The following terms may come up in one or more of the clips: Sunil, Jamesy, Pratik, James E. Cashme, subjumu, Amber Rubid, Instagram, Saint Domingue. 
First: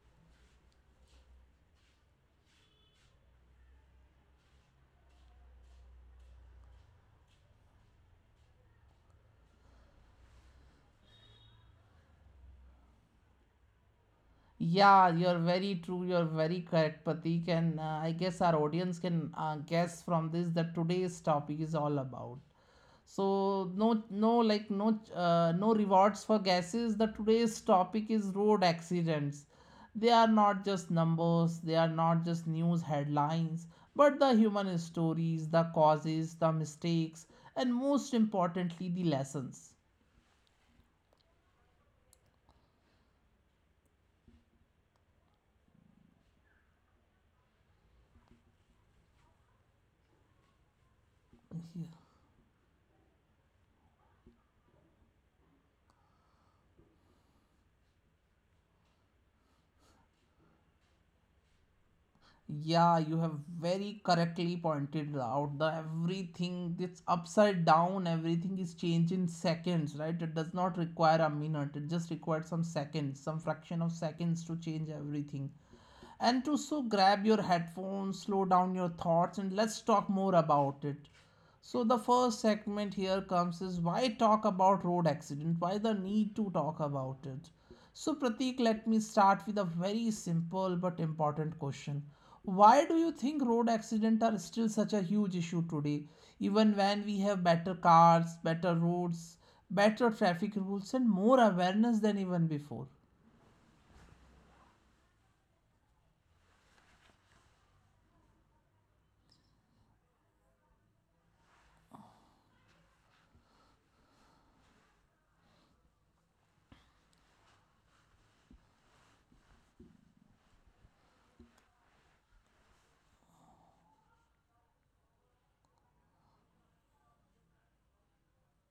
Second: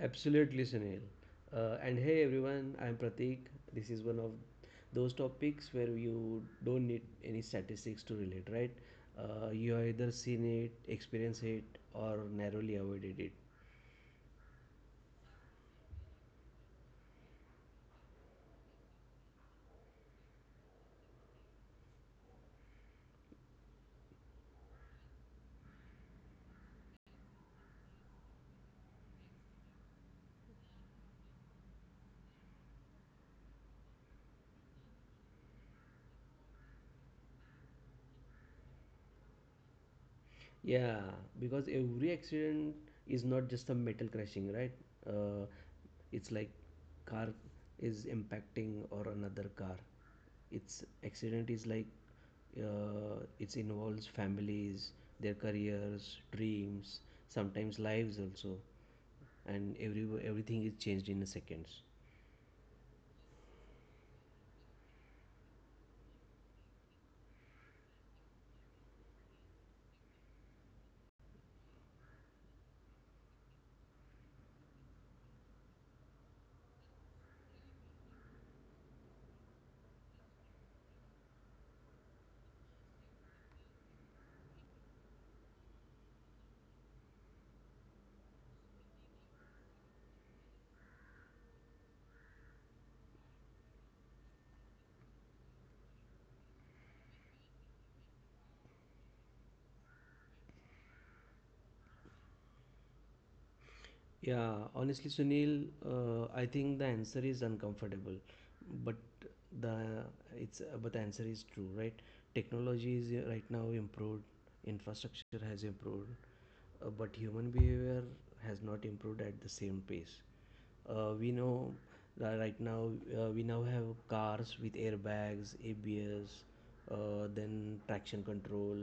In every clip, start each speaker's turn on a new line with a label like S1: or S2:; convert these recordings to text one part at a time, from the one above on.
S1: Absolutely, Sunil. And hey everyone, I'm Pratik. This is one of those topics where you don't need any statistics to relate, right? You have either seen it, experienced it, or narrowly avoided it.
S2: Yeah, you're very true. You're very correct, Pratik. And I guess our audience can guess from this that today's topic is all about. So no, no, like no, no rewards for guesses. The today's topic is road accidents. They are not just numbers. They are not just news headlines, but the human stories, the causes, the mistakes, and most importantly, the lessons.
S1: Yeah, because every accident is not just a metal crashing, right? Uh, it's like car is impacting or another car. It's accident is like it involves families, their careers, dreams, sometimes lives also, and everything is changed in a seconds.
S2: Yeah, you have very correctly pointed out the everything it's upside down, everything is changed in seconds, right? It does not require a minute, it just requires some seconds, some fraction of seconds to change everything. And to so grab your headphones, slow down your thoughts, and let's talk more about it. So the first segment here comes is why talk about road accident? Why the need to talk about it? So Pratik, let me start with a very simple but important question. Why do you think road accidents are still such a huge issue today, even when we have better cars, better roads, better traffic rules, and more awareness than even before?
S1: Yeah, honestly, Sunil, I think the answer is uncomfortable, but the it's but the answer is true, right? Technology is right now improved, infrastructure has improved, but human behavior has not improved at the same pace. We know that right now we now have cars with airbags, ABS, then traction control.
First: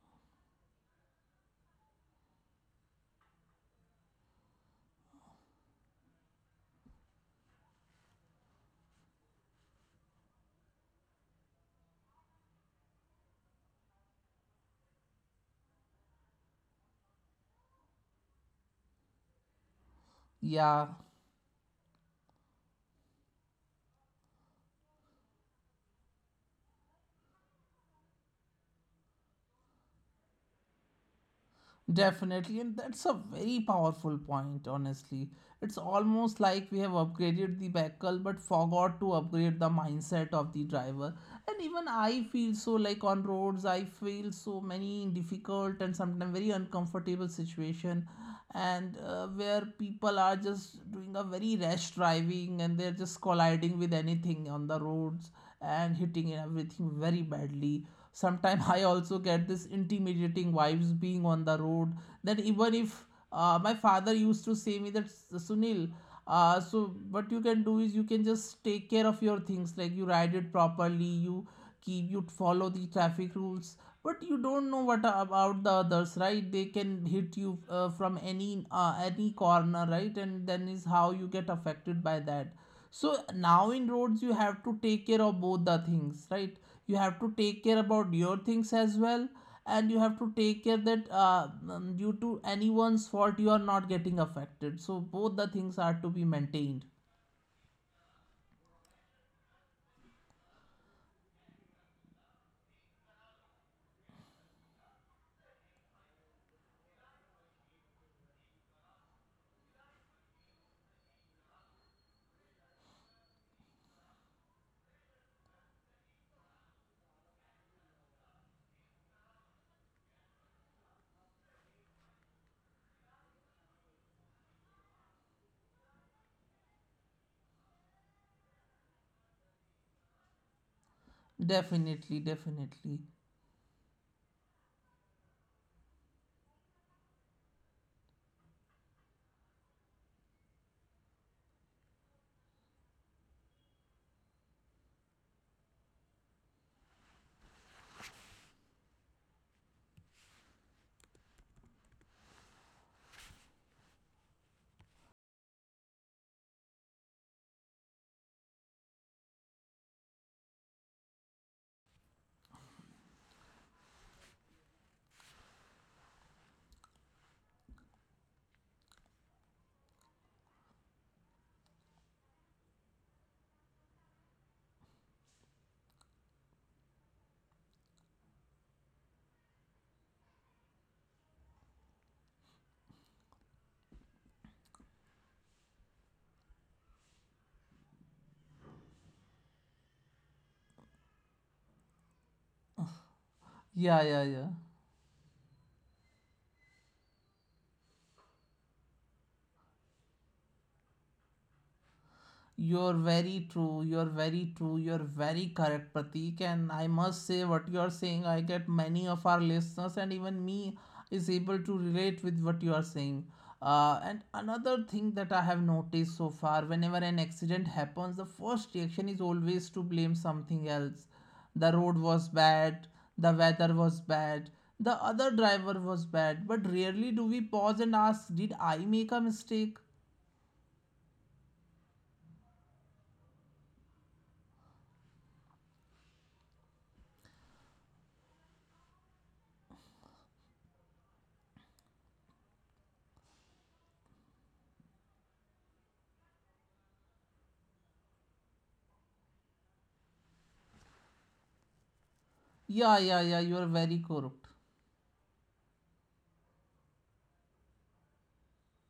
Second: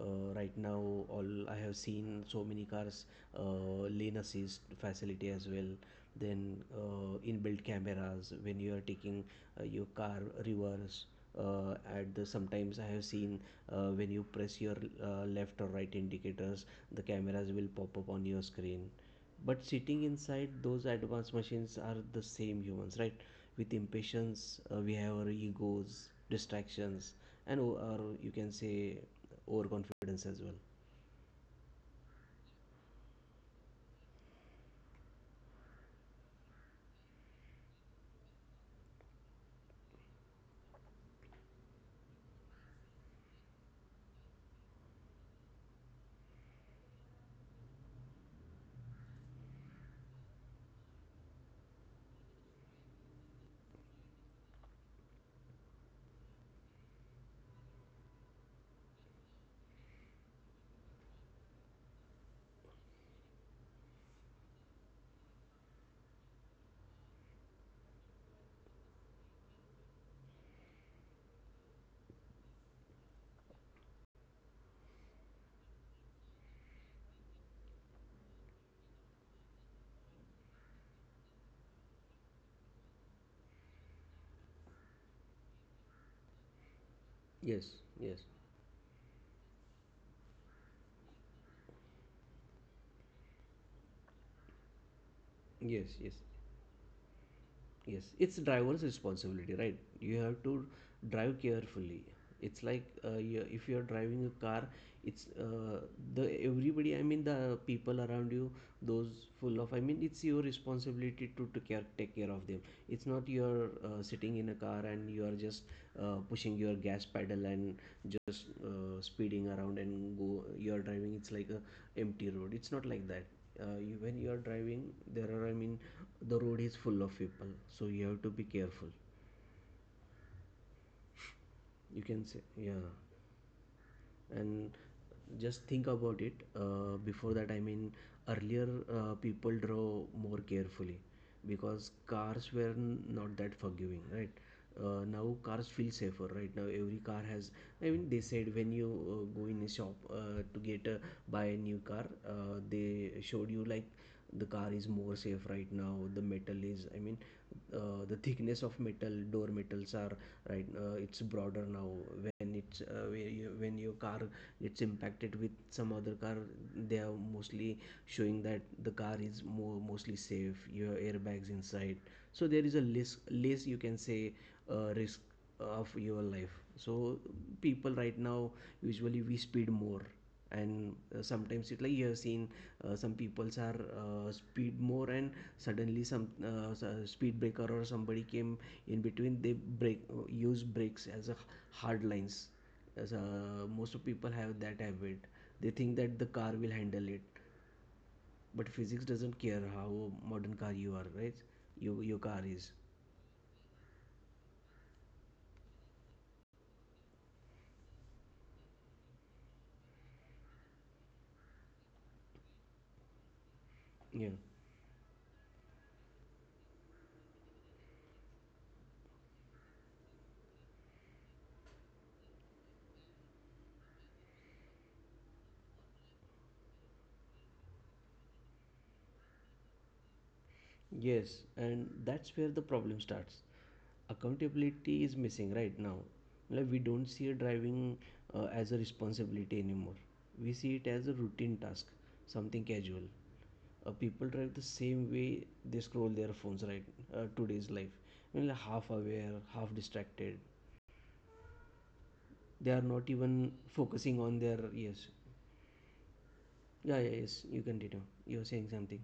S1: Right now, all I have seen so many cars lane assist facility as well. Then inbuilt cameras when you are taking your car reverse. At the sometimes I have seen when you press your left or right indicators, the cameras will pop up on your screen. But sitting inside
S2: Yeah,
S1: those advanced machines are the same humans, right? With impatience, we have our egos, distractions, and or you can say overconfidence as well.
S2: definitely, and that's a very powerful point, honestly. It's almost like we have upgraded the vehicle but forgot to upgrade the mindset of the driver. And even I feel so, like on roads, I feel so many difficult and sometimes very uncomfortable situation, and where people are just doing a very rash driving and they're just colliding with anything on the roads and hitting and everything very badly. Sometimes I also get this intimidating vibes being on the road, that even if my father used to say me that, Sunil, so what you can do is, you can just take care of your things, like you ride it properly, you keep, you follow the traffic rules, but you don't know what about the others, right? They can hit you from any corner, right? And then is how you get affected by that. So now in roads you have to take care of both the things, right? You have to
S1: Yes,
S2: take care
S1: yes,
S2: about your things as well, and you have to take care that due to anyone's fault you are not getting affected. So both the
S1: yes,
S2: things are
S1: yes.
S2: to be maintained.
S1: Yes, it's driver's responsibility, right? You have to drive carefully. It's like if you are driving a car, it's the everybody. I mean, the people around you, those full of. I mean, it's your responsibility to care, take care of them. It's not you're sitting in a car and you are just pushing your gas pedal and just speeding around and go. You are driving. It's like a empty road. It's not like that when you are driving there are I mean the road is full of people, so you have to be careful. You can
S2: Definitely,
S1: say,
S2: definitely,
S1: yeah, and just think about it, before that I mean earlier, people drove more carefully because cars were not that forgiving, right? Now cars feel safer. Right now every car has, I mean, they said when you go in a shop to get a buy a new car, they showed you like the car is more safe. Right now the metal is, I mean, the thickness of metal door metals are right. It's broader now. When it's when your car gets impacted with some other car, they are mostly showing that the car is more mostly safe, your airbags inside. So there is a less, you can say, risk of your life. So people right now usually we speed more, and sometimes it like you have seen some peoples are speed more, and suddenly speed breaker or somebody came in between, they break, use brakes as a hard lines, as most
S2: yeah,
S1: of
S2: yeah,
S1: people
S2: yeah.
S1: have that habit. They think that the car will handle it, but physics doesn't care how modern car you are, right? Your car is
S2: You're very true. You're very true. You're very correct, Pratik. And I must say, what you're saying, I get many of our listeners, and even me is able to relate with what you are saying. And
S1: yeah.
S2: another thing that I have noticed so far, whenever an accident happens, the first reaction is always to blame something else. The road was bad, the weather was bad, the other driver was bad. But rarely do we pause and ask, did I make a mistake?
S1: Yes, and that's where the problem starts. Accountability is missing right now. Like we don't see driving as a responsibility anymore. We see it as a routine task, something casual. People drive the same way they scroll their phones, right? Today's life, I mean, like half aware, half distracted. They are
S2: Yeah,
S1: not
S2: yeah, yeah, you
S1: even
S2: are very
S1: focusing on
S2: correct.
S1: their yes. Yeah, yeah, yes. You continue. You're saying something.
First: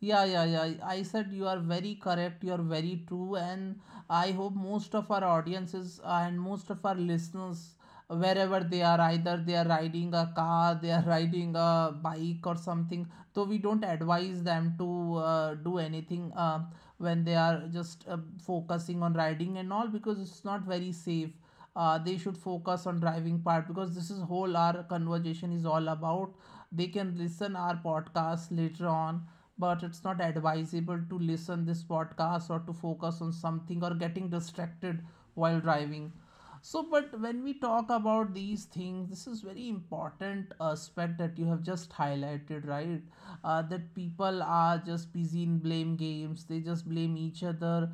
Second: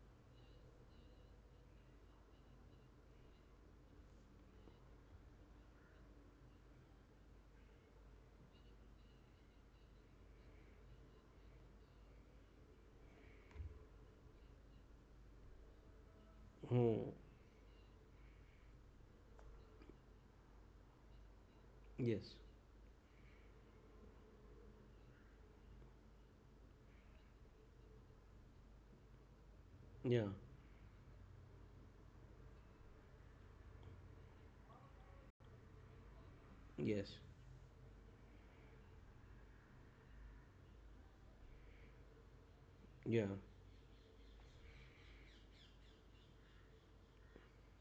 S2: Yeah, yeah, yeah, I said you are very correct. You are very true, and I hope most of our audiences and most of our listeners, wherever they are, either they are riding a car, they are riding a bike or something. So we don't advise them to do anything when
S1: Oh,
S2: they are just focusing on riding and all, because it's not very safe. Uh, they should
S1: yes.
S2: focus on driving part, because this is whole our conversation is all about. They can listen our podcast later on, but it's not
S1: Yeah.
S2: advisable to listen this podcast or to focus on something or getting distracted while driving. So, but
S1: Yes.
S2: when we talk about these things, this is very important aspect that you have just highlighted, right?
S1: Yeah.
S2: That people are just busy in blame games. They just blame each other,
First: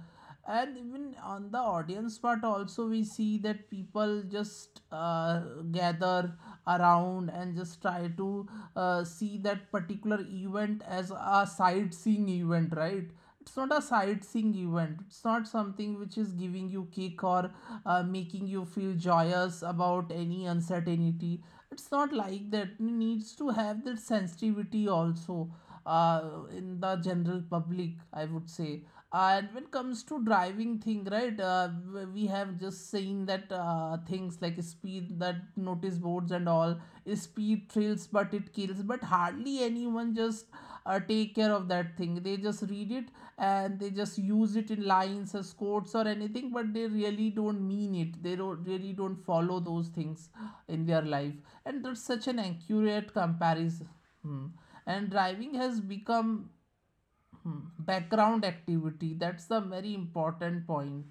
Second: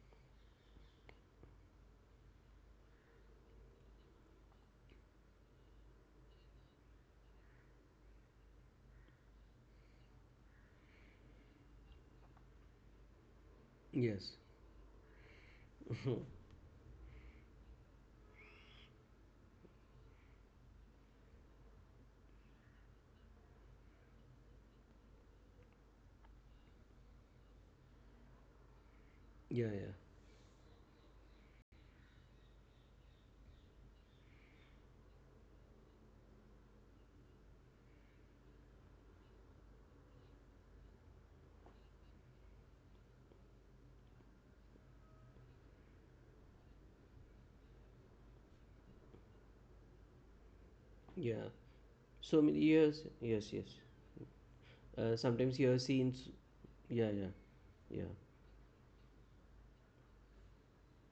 S2: and even on the audience part also we see that people just gather around and just try to see that particular event as a sightseeing event, right? It's not a
S1: Yes.
S2: sightseeing event, it's not something which is giving you kick or making you feel joyous about any uncertainty. It's not like that, it needs to have that sensitivity also in the general public, I would say. And
S1: Yeah,
S2: when it
S1: yeah,
S2: comes to driving thing, right? Uh, we have just seen that things like speed, that notice boards and all, speed thrills but it kills, but hardly anyone just take care of that thing. They just read it, and they just use it in lines as quotes or anything, but they really don't mean it, they don't, really don't follow those things in their life.
S1: yeah.
S2: And that's such
S1: So
S2: an
S1: many years.
S2: accurate
S1: Yes, yes.
S2: comparison. Hmm. And driving
S1: Sometimes you have
S2: has
S1: seen.
S2: become,
S1: Yeah, yeah,
S2: hmm,
S1: yeah.
S2: background activity. That's the very important point.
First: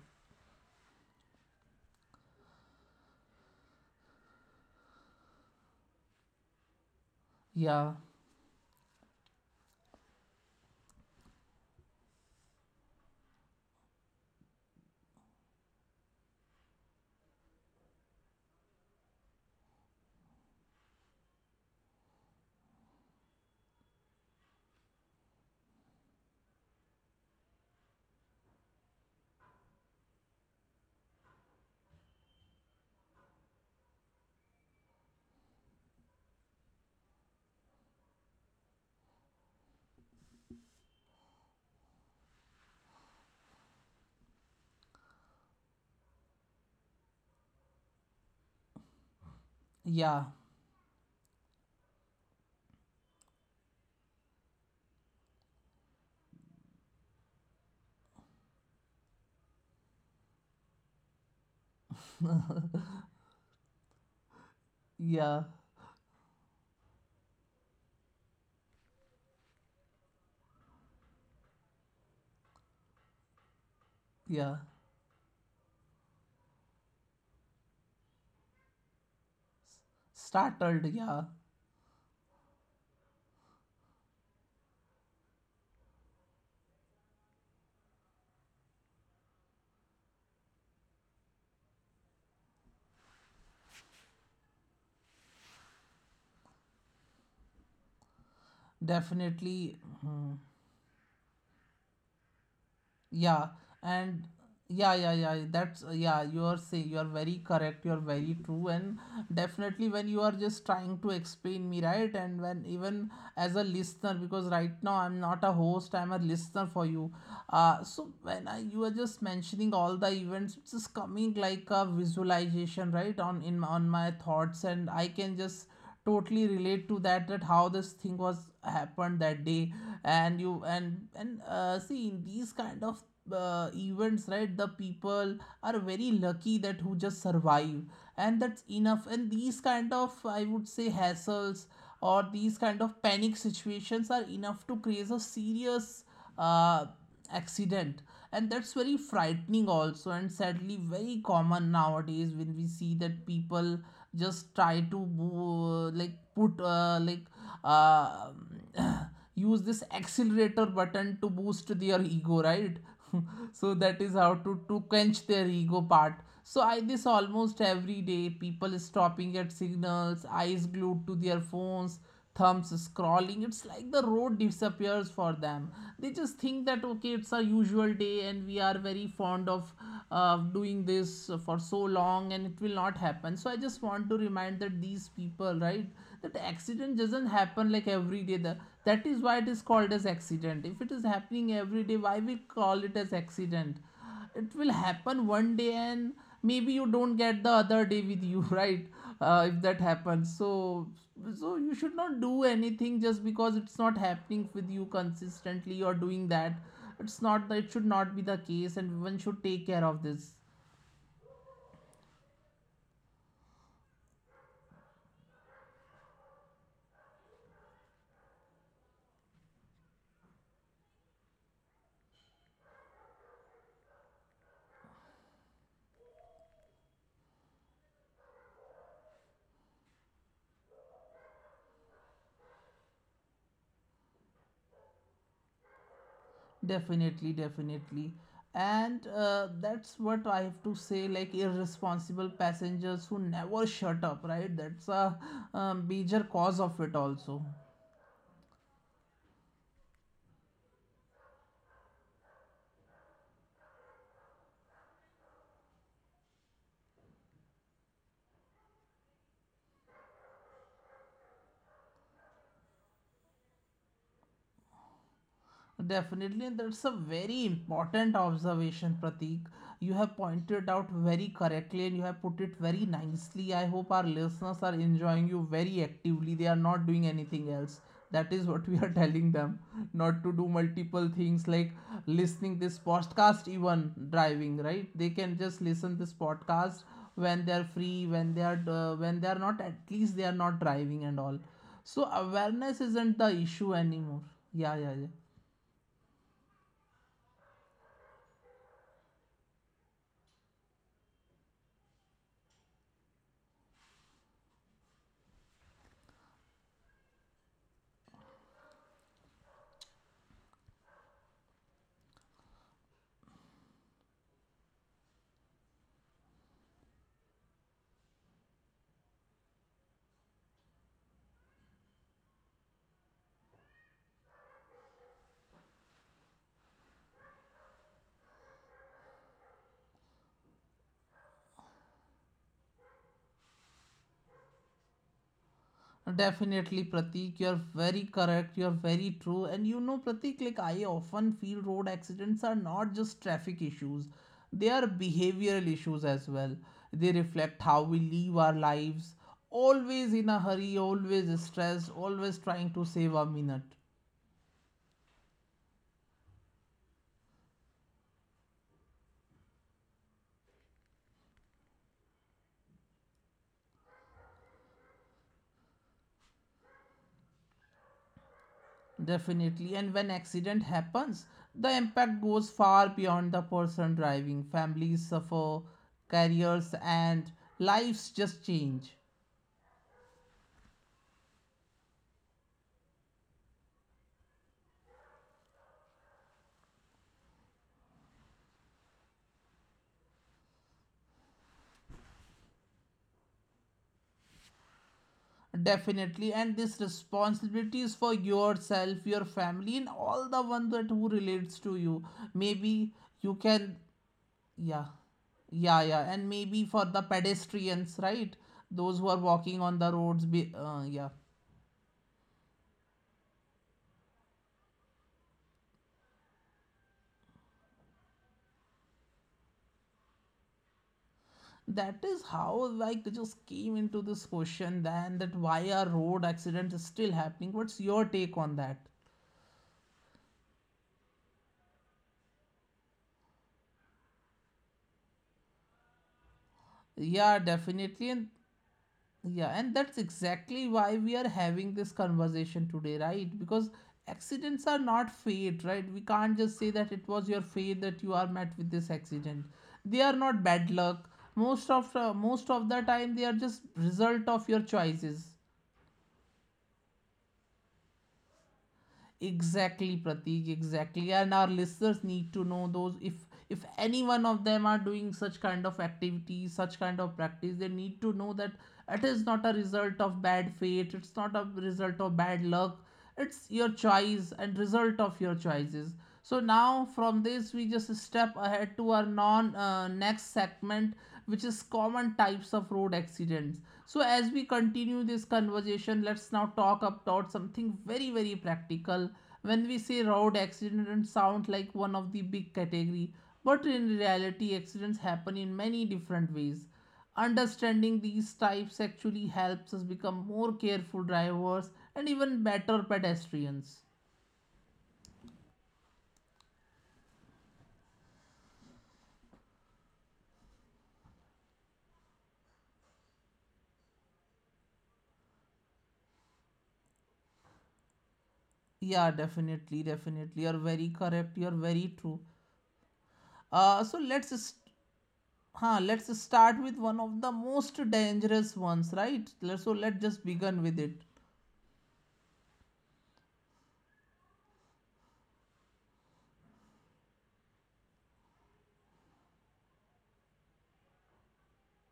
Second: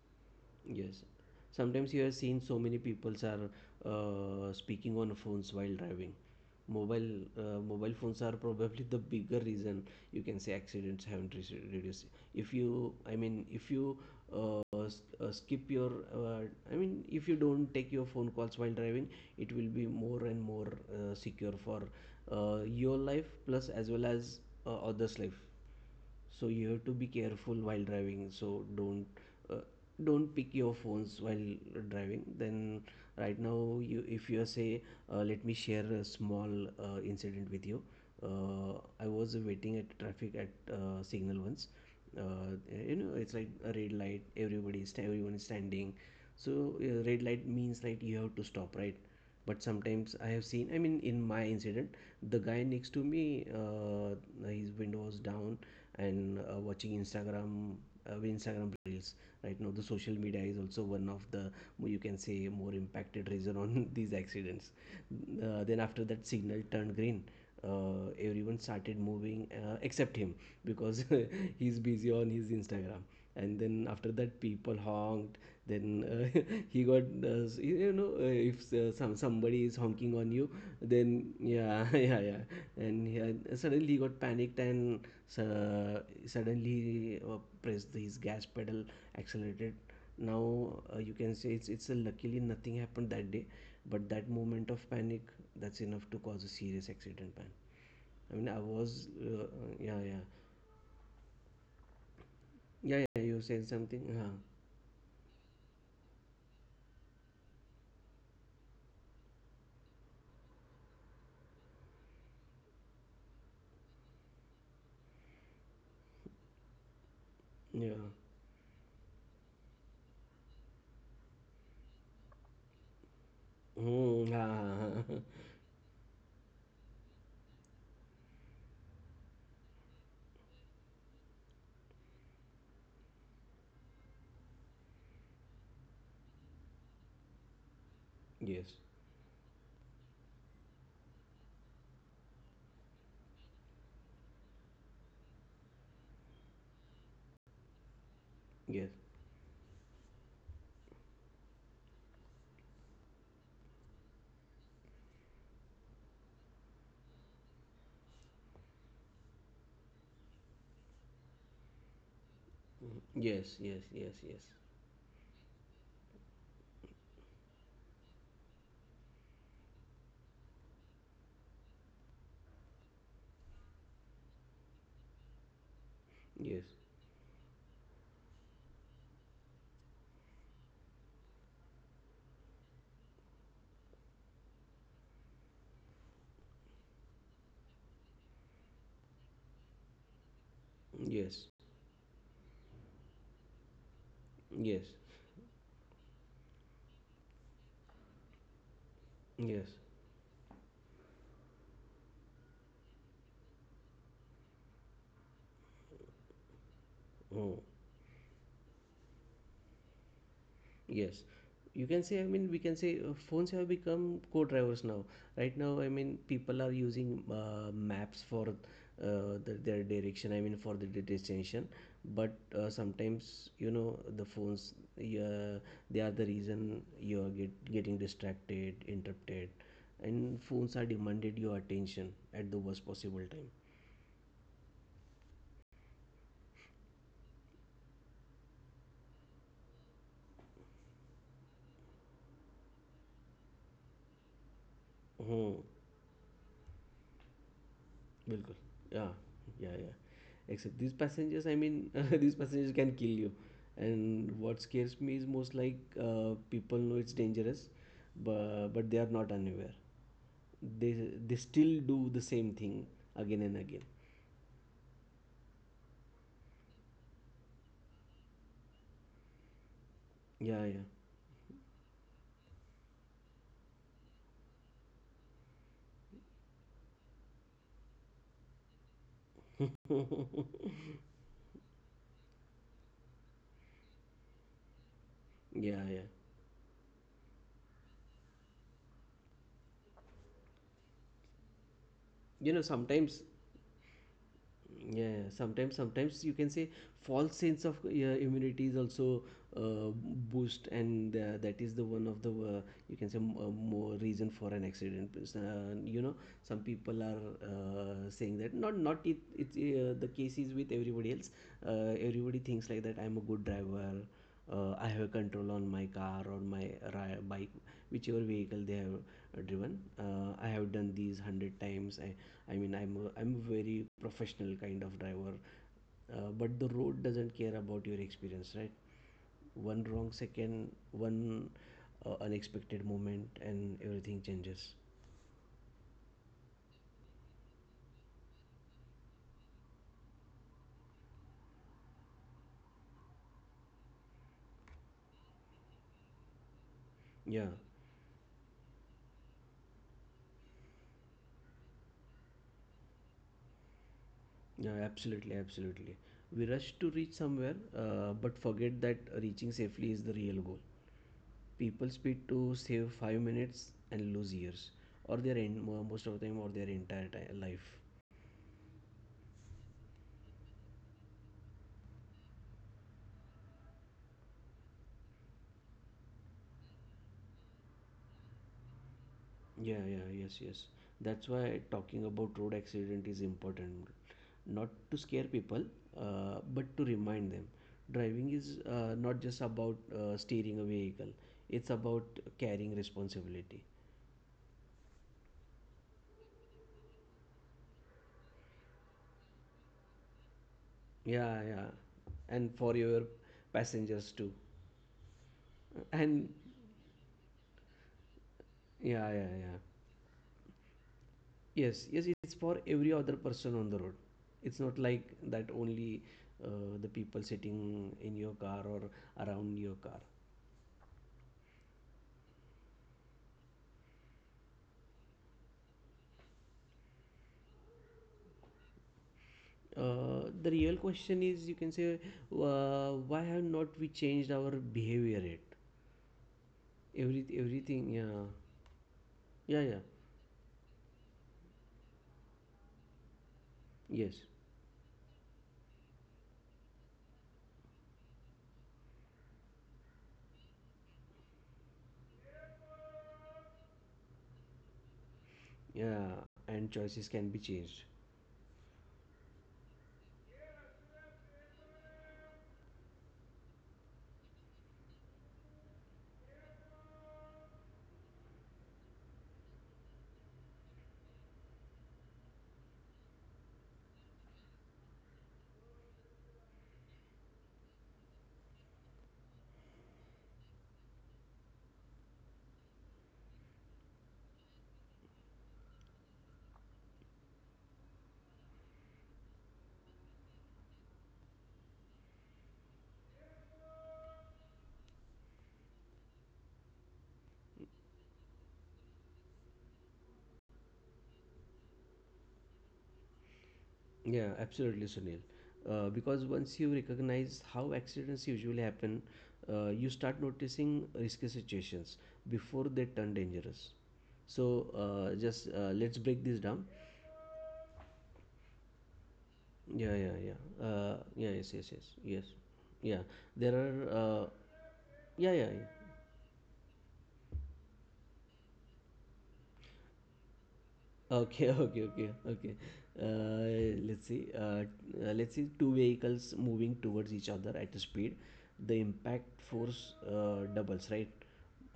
S1: Yes. Sometimes you have seen so many peoples are speaking on phones while driving. Mobile
S2: Yeah,
S1: Mobile phones are probably the bigger reason, you can say accidents haven't reduced. If you uh, uh, skip your uh, I mean, if you don't take your phone calls while driving, it will be more secure for your life, plus as well as others life. So you have to be careful while driving. So don't uh, don't pick your phones while driving. Then right now, you, if you say, let me share a small incident with you. uh, I was waiting at traffic at signal once. You know, it's like a red light, everybody is everyone is standing. So red light means like you have to stop, right? But
S2: yeah,
S1: sometimes I have seen, I mean, in my incident, the guy next to me, his window was down and watching Instagram, Instagram reels. Right now the social media is also one of the, you can say, more impacted reason on these accidents.
S2: yeah,
S1: Then after that signal turned green, everyone started moving except him, because he's busy on his Instagram. And then after that,
S2: yeah,
S1: people honked. Then he got you know, if somebody is honking on you,
S2: startled, yeah,
S1: then yeah yeah yeah. And suddenly he got panicked and uh, suddenly pressed his gas pedal, accelerated. Now, you can say it's a, luckily nothing happened that day, but that moment of panic, that's enough to cause a serious accident, man. I mean, I was
S2: definitely.
S1: yeah yeah
S2: Hmm.
S1: yeah yeah.
S2: Yeah,
S1: You said something,
S2: and
S1: huh.
S2: yeah, yeah, yeah. That's, yeah, you are saying, you are very correct. You are very true, and definitely when you are just trying to explain me, right? And when even as a listener, because right now I'm not a host, I'm a listener for you. So
S1: Yeah.
S2: when I, you are just mentioning all the events, it's just coming like a visualization, right, on in on my
S1: Hmm.
S2: thoughts, and I
S1: Ah,
S2: can just totally relate to that, that how this thing was happened that day. And you and see, in these kind of events, right? The people are very lucky that who just survive, and that's
S1: yes
S2: enough. And these kind of, I would say, hassles or these kind of panic situations are enough to create a serious uh, accident. And that's very
S1: yes.
S2: frightening also, and sadly very common nowadays when we see that people just try to move, like put like uh, use this accelerator button to boost their ego, right?
S1: Mm-hmm. Yes,
S2: So
S1: yes,
S2: that is
S1: yes,
S2: how,
S1: yes.
S2: to quench their ego part. So I, this almost every day, people stopping at signals, eyes glued to their phones, thumbs scrolling. It's like the road disappears for them. They just think
S1: Yes,
S2: that okay, it's a usual day, and we are very fond of doing this for so long and it will not happen. So I just want to remind that these people, right, that accident doesn't happen like every day. The, that is why it is called as accident. If it is happening
S1: yes,
S2: every day, why we call it as accident? It will
S1: yes,
S2: happen one day, and maybe you don't get the other day with you right? If that
S1: yes.
S2: happens. So you should not do anything just because it's not happening with you consistently or doing that. It's not that, it
S1: Oh,
S2: should not be the case, and one should take care of this.
S1: yes, you can say, I mean, we can say phones have become co-drivers now. Right now, I mean, people are using maps for their direction, I mean, for the destination. But sometimes, you know, the phones, yeah, they are the reason you are getting distracted, interrupted, and phones are demanded your attention at the worst possible time.
S2: Definitely, definitely. And that's what I have to say, like irresponsible passengers who never shut up, right? That's a,
S1: Hmm.
S2: major cause of it, also.
S1: बिल्कुल. Yeah, yeah, yeah, except these passengers, I mean, these passengers can kill you. And what scares me is most like, people know it's dangerous, but they are not unaware. they they still do the same thing again and again.
S2: Definitely, and that's a very important observation, Pratik. You have
S1: Yeah,
S2: pointed out very correctly and you have put it very nicely. I hope our listeners are enjoying you very actively. They are not doing anything else. That is what we are telling
S1: yeah.
S2: them, not to do multiple things like listening this podcast, even driving. Right? They can just
S1: Yeah, yeah.
S2: listen this podcast when they are free, when they are not, at least they are not driving and all. So
S1: You know,
S2: awareness
S1: sometimes
S2: isn't the issue anymore. Yeah, yeah,
S1: yeah,
S2: yeah.
S1: sometimes you can say false sense of immunity is also uh, boost, and that is the one of the, you can say, more reason for an accident. Because, you know, some people are saying that not it, it's the case is with everybody else. Everybody thinks like that, I'm a good driver, I have control on my car or my bike, whichever vehicle they have driven. I have done these 100 times. I mean I'm a very professional kind of driver. But the road doesn't care about your experience, right? One wrong second, one unexpected moment and everything changes.
S2: Definitely, Pratik, you're very correct. You're very true. And you know, Pratik, like I often feel road accidents are not just traffic issues, they are behavioral issues as well. They
S1: Yeah,
S2: reflect how we live our lives, always in a hurry, always stressed, always trying to save a minute.
S1: yeah, absolutely, absolutely. We rush to reach somewhere, but forget that reaching safely is the real goal. People speed to save 5 minutes and lose years, most of the time, or their entire life.
S2: Definitely. And when accident happens, the impact goes far beyond the person driving. Families suffer, careers and lives just change.
S1: Yeah, yeah, yes, yes. That's why talking about road accident is important, not to scare people, but to remind them driving is not just about steering a vehicle, it's about carrying responsibility.
S2: Definitely, and this responsibility is for yourself, your family, and all the one that who
S1: Yeah,
S2: relates
S1: yeah.
S2: to you.
S1: And for
S2: Maybe
S1: your
S2: you can,
S1: passengers too.
S2: yeah, yeah, yeah, and
S1: And
S2: maybe for the pedestrians, right? Those who are
S1: yeah, yeah,
S2: walking
S1: yeah.
S2: on the roads, be, yeah.
S1: Yes, yes, it's for every other person on the road. It's not like that only uh, the people sitting in your car or around your car.
S2: That is how like they just came into this question. Then that, why are road accidents still happening? What's your take on that?
S1: The real question is, you can say, why have not we changed our behavior yet?
S2: Yeah,
S1: Everything,
S2: definitely, and
S1: yeah,
S2: yeah, and
S1: yeah, yeah,
S2: that's exactly why we are having this conversation today, right? Because
S1: yes,
S2: accidents are not fate, right? We can't just say that it was your fate that you are met with this accident. They are not bad luck. Most of most of the time, they are just result of your choices.
S1: yeah, and choices can be changed.
S2: Exactly, Pratik, exactly. And our listeners need to know those, if any one of them are doing such kind of activities, such kind of practice, they need to know that it is not a result of bad fate, it's not a result of bad luck, it's your choice and result of your choices. So now from this we just step ahead to our non next segment which is common types of road accidents. So as we continue this conversation, let's now talk about something very, very practical. When we say road accident, sound like one of the big category, but in reality accidents happen in many different ways. Understanding these types actually helps us become more careful drivers and even better pedestrians.
S1: Yeah, absolutely, Sunil. Because once you recognize how accidents usually happen, you start noticing risky situations before they turn dangerous. So just let's break this down.
S2: Yeah, definitely,
S1: Yeah, yeah,
S2: definitely.
S1: yeah.
S2: You're very correct.
S1: Yeah,
S2: You're
S1: yes, yes,
S2: very
S1: yes,
S2: true.
S1: yes. Yeah, there
S2: Uh,
S1: are.
S2: so let's
S1: Uh,
S2: st-
S1: yeah, yeah,
S2: huh,
S1: yeah.
S2: let's start with one of the most dangerous ones, right? So let's just begin with it.
S1: Okay, okay, okay, okay. Let's see. Let's see two vehicles moving towards each other at a speed. The impact force doubles, right?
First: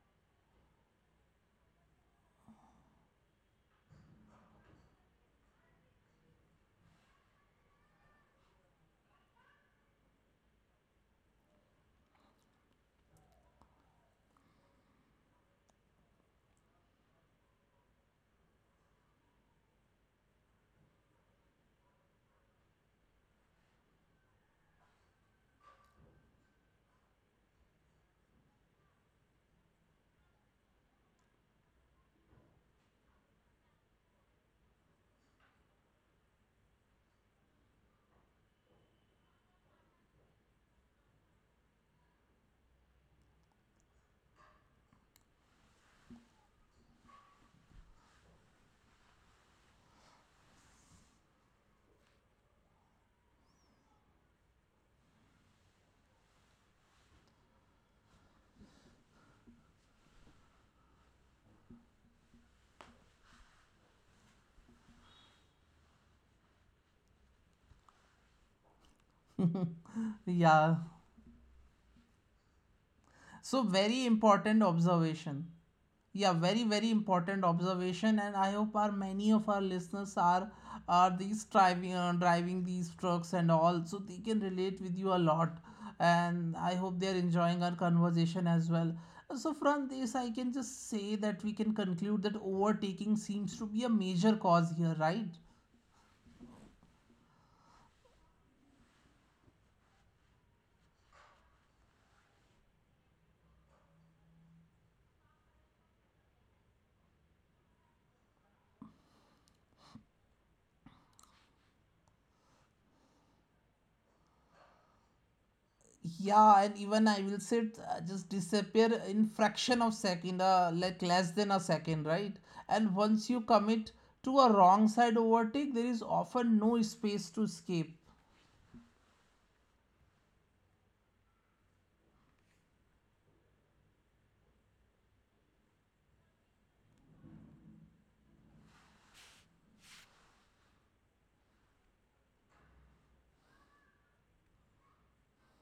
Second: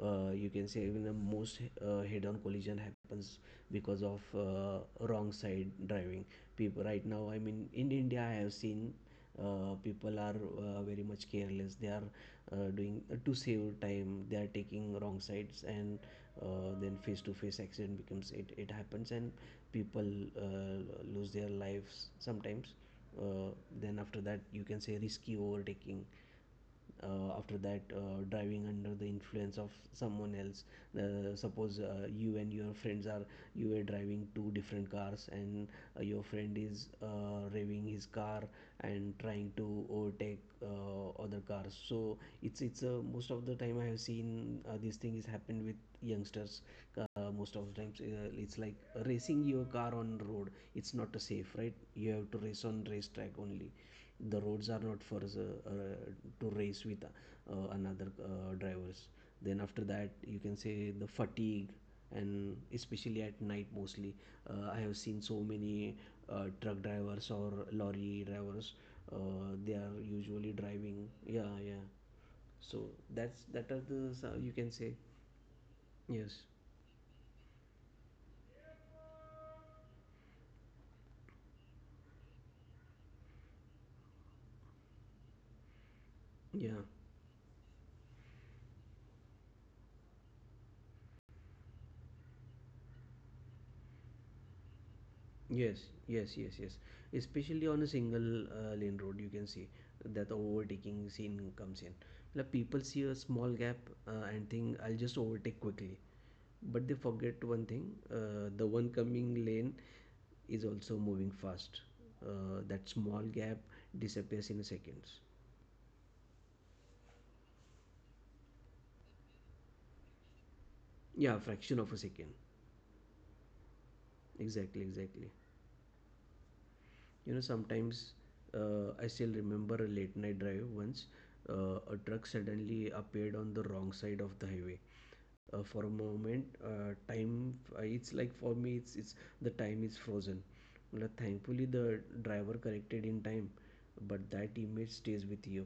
S1: You can say even the most head-on collision happens because of wrong side driving. People right now, I mean, in India, I have seen people are very much careless they are doing to save time they are taking wrong sides, and then face to face accident becomes it happens, and people uh, lose their lives sometimes. uh, then after that you can say risky overtaking, after that driving under the influence of someone else. Suppose you and your friends are you were driving two different cars, and your friend is revving his car and trying to overtake other cars. So it's most of the time I have seen this thing is happened with youngsters. Most of the times it's like racing your car on road. It's not safe, right? You have to race on racetrack only. The roads are not for us to race with another drivers. Then after that you can say the fatigue, and especially at night mostly I have seen so many truck drivers or lorry drivers they are usually
S2: Yeah.
S1: driving. Yeah, yeah, so that's that are
S2: So,
S1: the
S2: very
S1: so you can
S2: important
S1: say
S2: observation.
S1: yes,
S2: Yeah, very, very important observation, and I hope our many of our listeners are these driving driving these trucks and all, so they can relate with you a lot. And
S1: yeah.
S2: I hope they are enjoying our conversation as well. So from this, I can just say that we can conclude that overtaking seems to be a major cause here, right?
S1: Yes, yes, yes, yes. Especially on a single lane road, you can see that the overtaking scene comes in. Like, people see a small gap and think, I'll just overtake quickly. But they forget one thing, the one coming lane is also moving fast. That small gap disappears in seconds.
S2: Yeah, and even I will say it, just disappear in fraction of second, like less
S1: Yeah,
S2: than a
S1: fraction of
S2: second,
S1: a second.
S2: right. And once you commit to a
S1: Exactly,
S2: wrong side
S1: exactly.
S2: overtake, there is often no space
S1: You
S2: to
S1: know,
S2: escape.
S1: sometimes I still remember a late night drive once. A truck suddenly appeared on the wrong side of the highway. For a moment, time it's like for me, it's the time is frozen. Well, thankfully, the driver corrected in time, but that image stays with you.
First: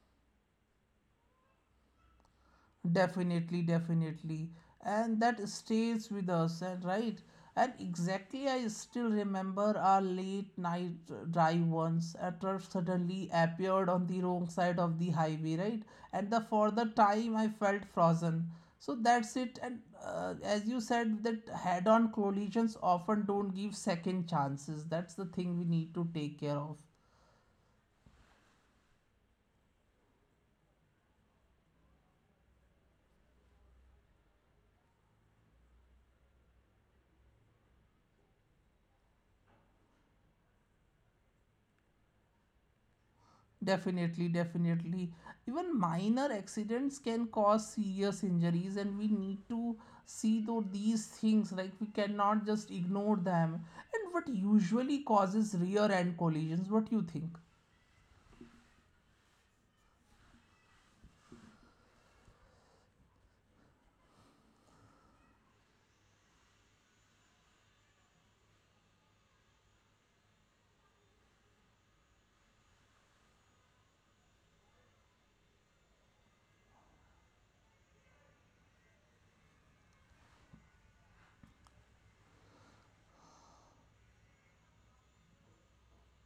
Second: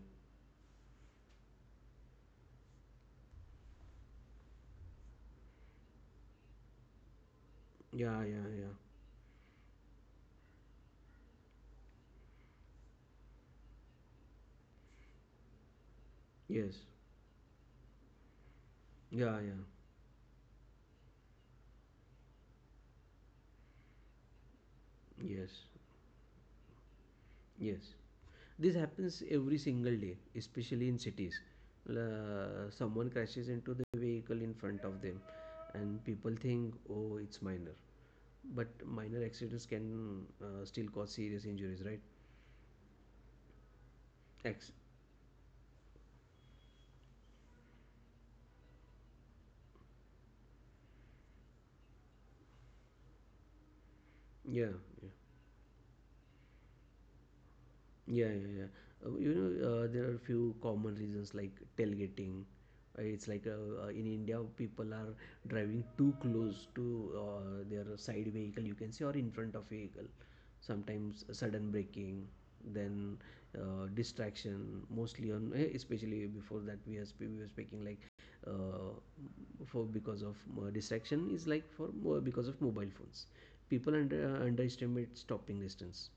S2: Definitely, definitely. And that stays with us, and right? And
S1: Yeah, yeah,
S2: exactly, I
S1: yeah.
S2: still remember our late night drive once. A truck suddenly appeared on the wrong side of the highway, right? And the for
S1: Yes.
S2: the time I felt frozen. So that's
S1: Yeah,
S2: it.
S1: yeah.
S2: And, as you said, that head-on collisions often don't give second chances. That's the
S1: Yes.
S2: thing we need to take care of.
S1: Yes. This happens every single day, especially in cities. Someone crashes into the vehicle in front of them, and people think, oh, it's minor. But minor accidents can still cause serious injuries, right?
S2: Definitely,
S1: Ex-
S2: definitely. Even minor accidents can cause serious injuries, and we need to see though these things. Like we cannot just ignore them. And what
S1: yeah,
S2: usually
S1: yeah.
S2: causes rear end collisions? What do you think?
S1: Yeah, yeah, yeah. You know, there are few common reasons like tailgating. It's like in India, people are driving too close to their side vehicle, you can say, or in front of vehicle. Sometimes sudden braking, then distraction, mostly on, eh, especially before that we were speaking like uh, for because of distraction is like because of mobile phones. People underestimate stopping distance.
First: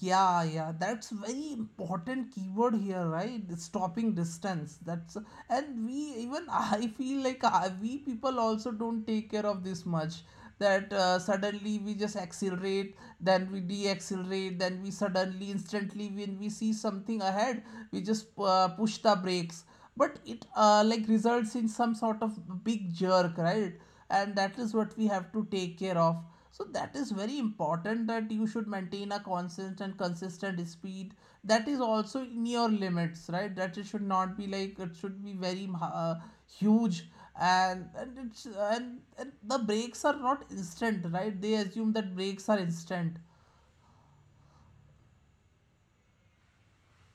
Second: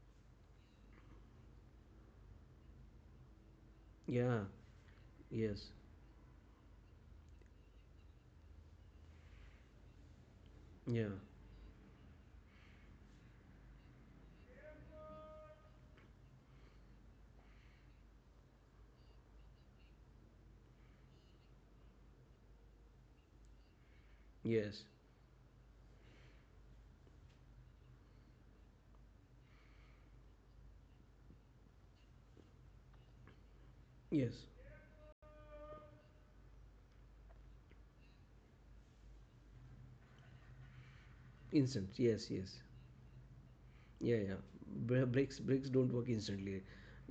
S2: Yeah, yeah, that's very important keyword here, right? The stopping
S1: Yeah,
S2: distance. That's.
S1: yes.
S2: And we, even I feel like, we people also don't take care of this much. That,
S1: Yeah.
S2: suddenly we just accelerate, then we deaccelerate, then we suddenly instantly when we see something ahead, we just push the brakes. But it, like results in some sort of big jerk, right? And that is
S1: Yes.
S2: what we have to take care of, so that is very important that you should maintain a constant and consistent speed that is also in your limits, right? That it should
S1: Yes.
S2: not be, like it should be very huge and, it's, and the brakes are not instant, right? They assume
S1: Instant.
S2: that
S1: Yes.
S2: brakes are
S1: Yes.
S2: instant.
S1: Yeah. Yeah. Brakes. Brakes don't work instantly.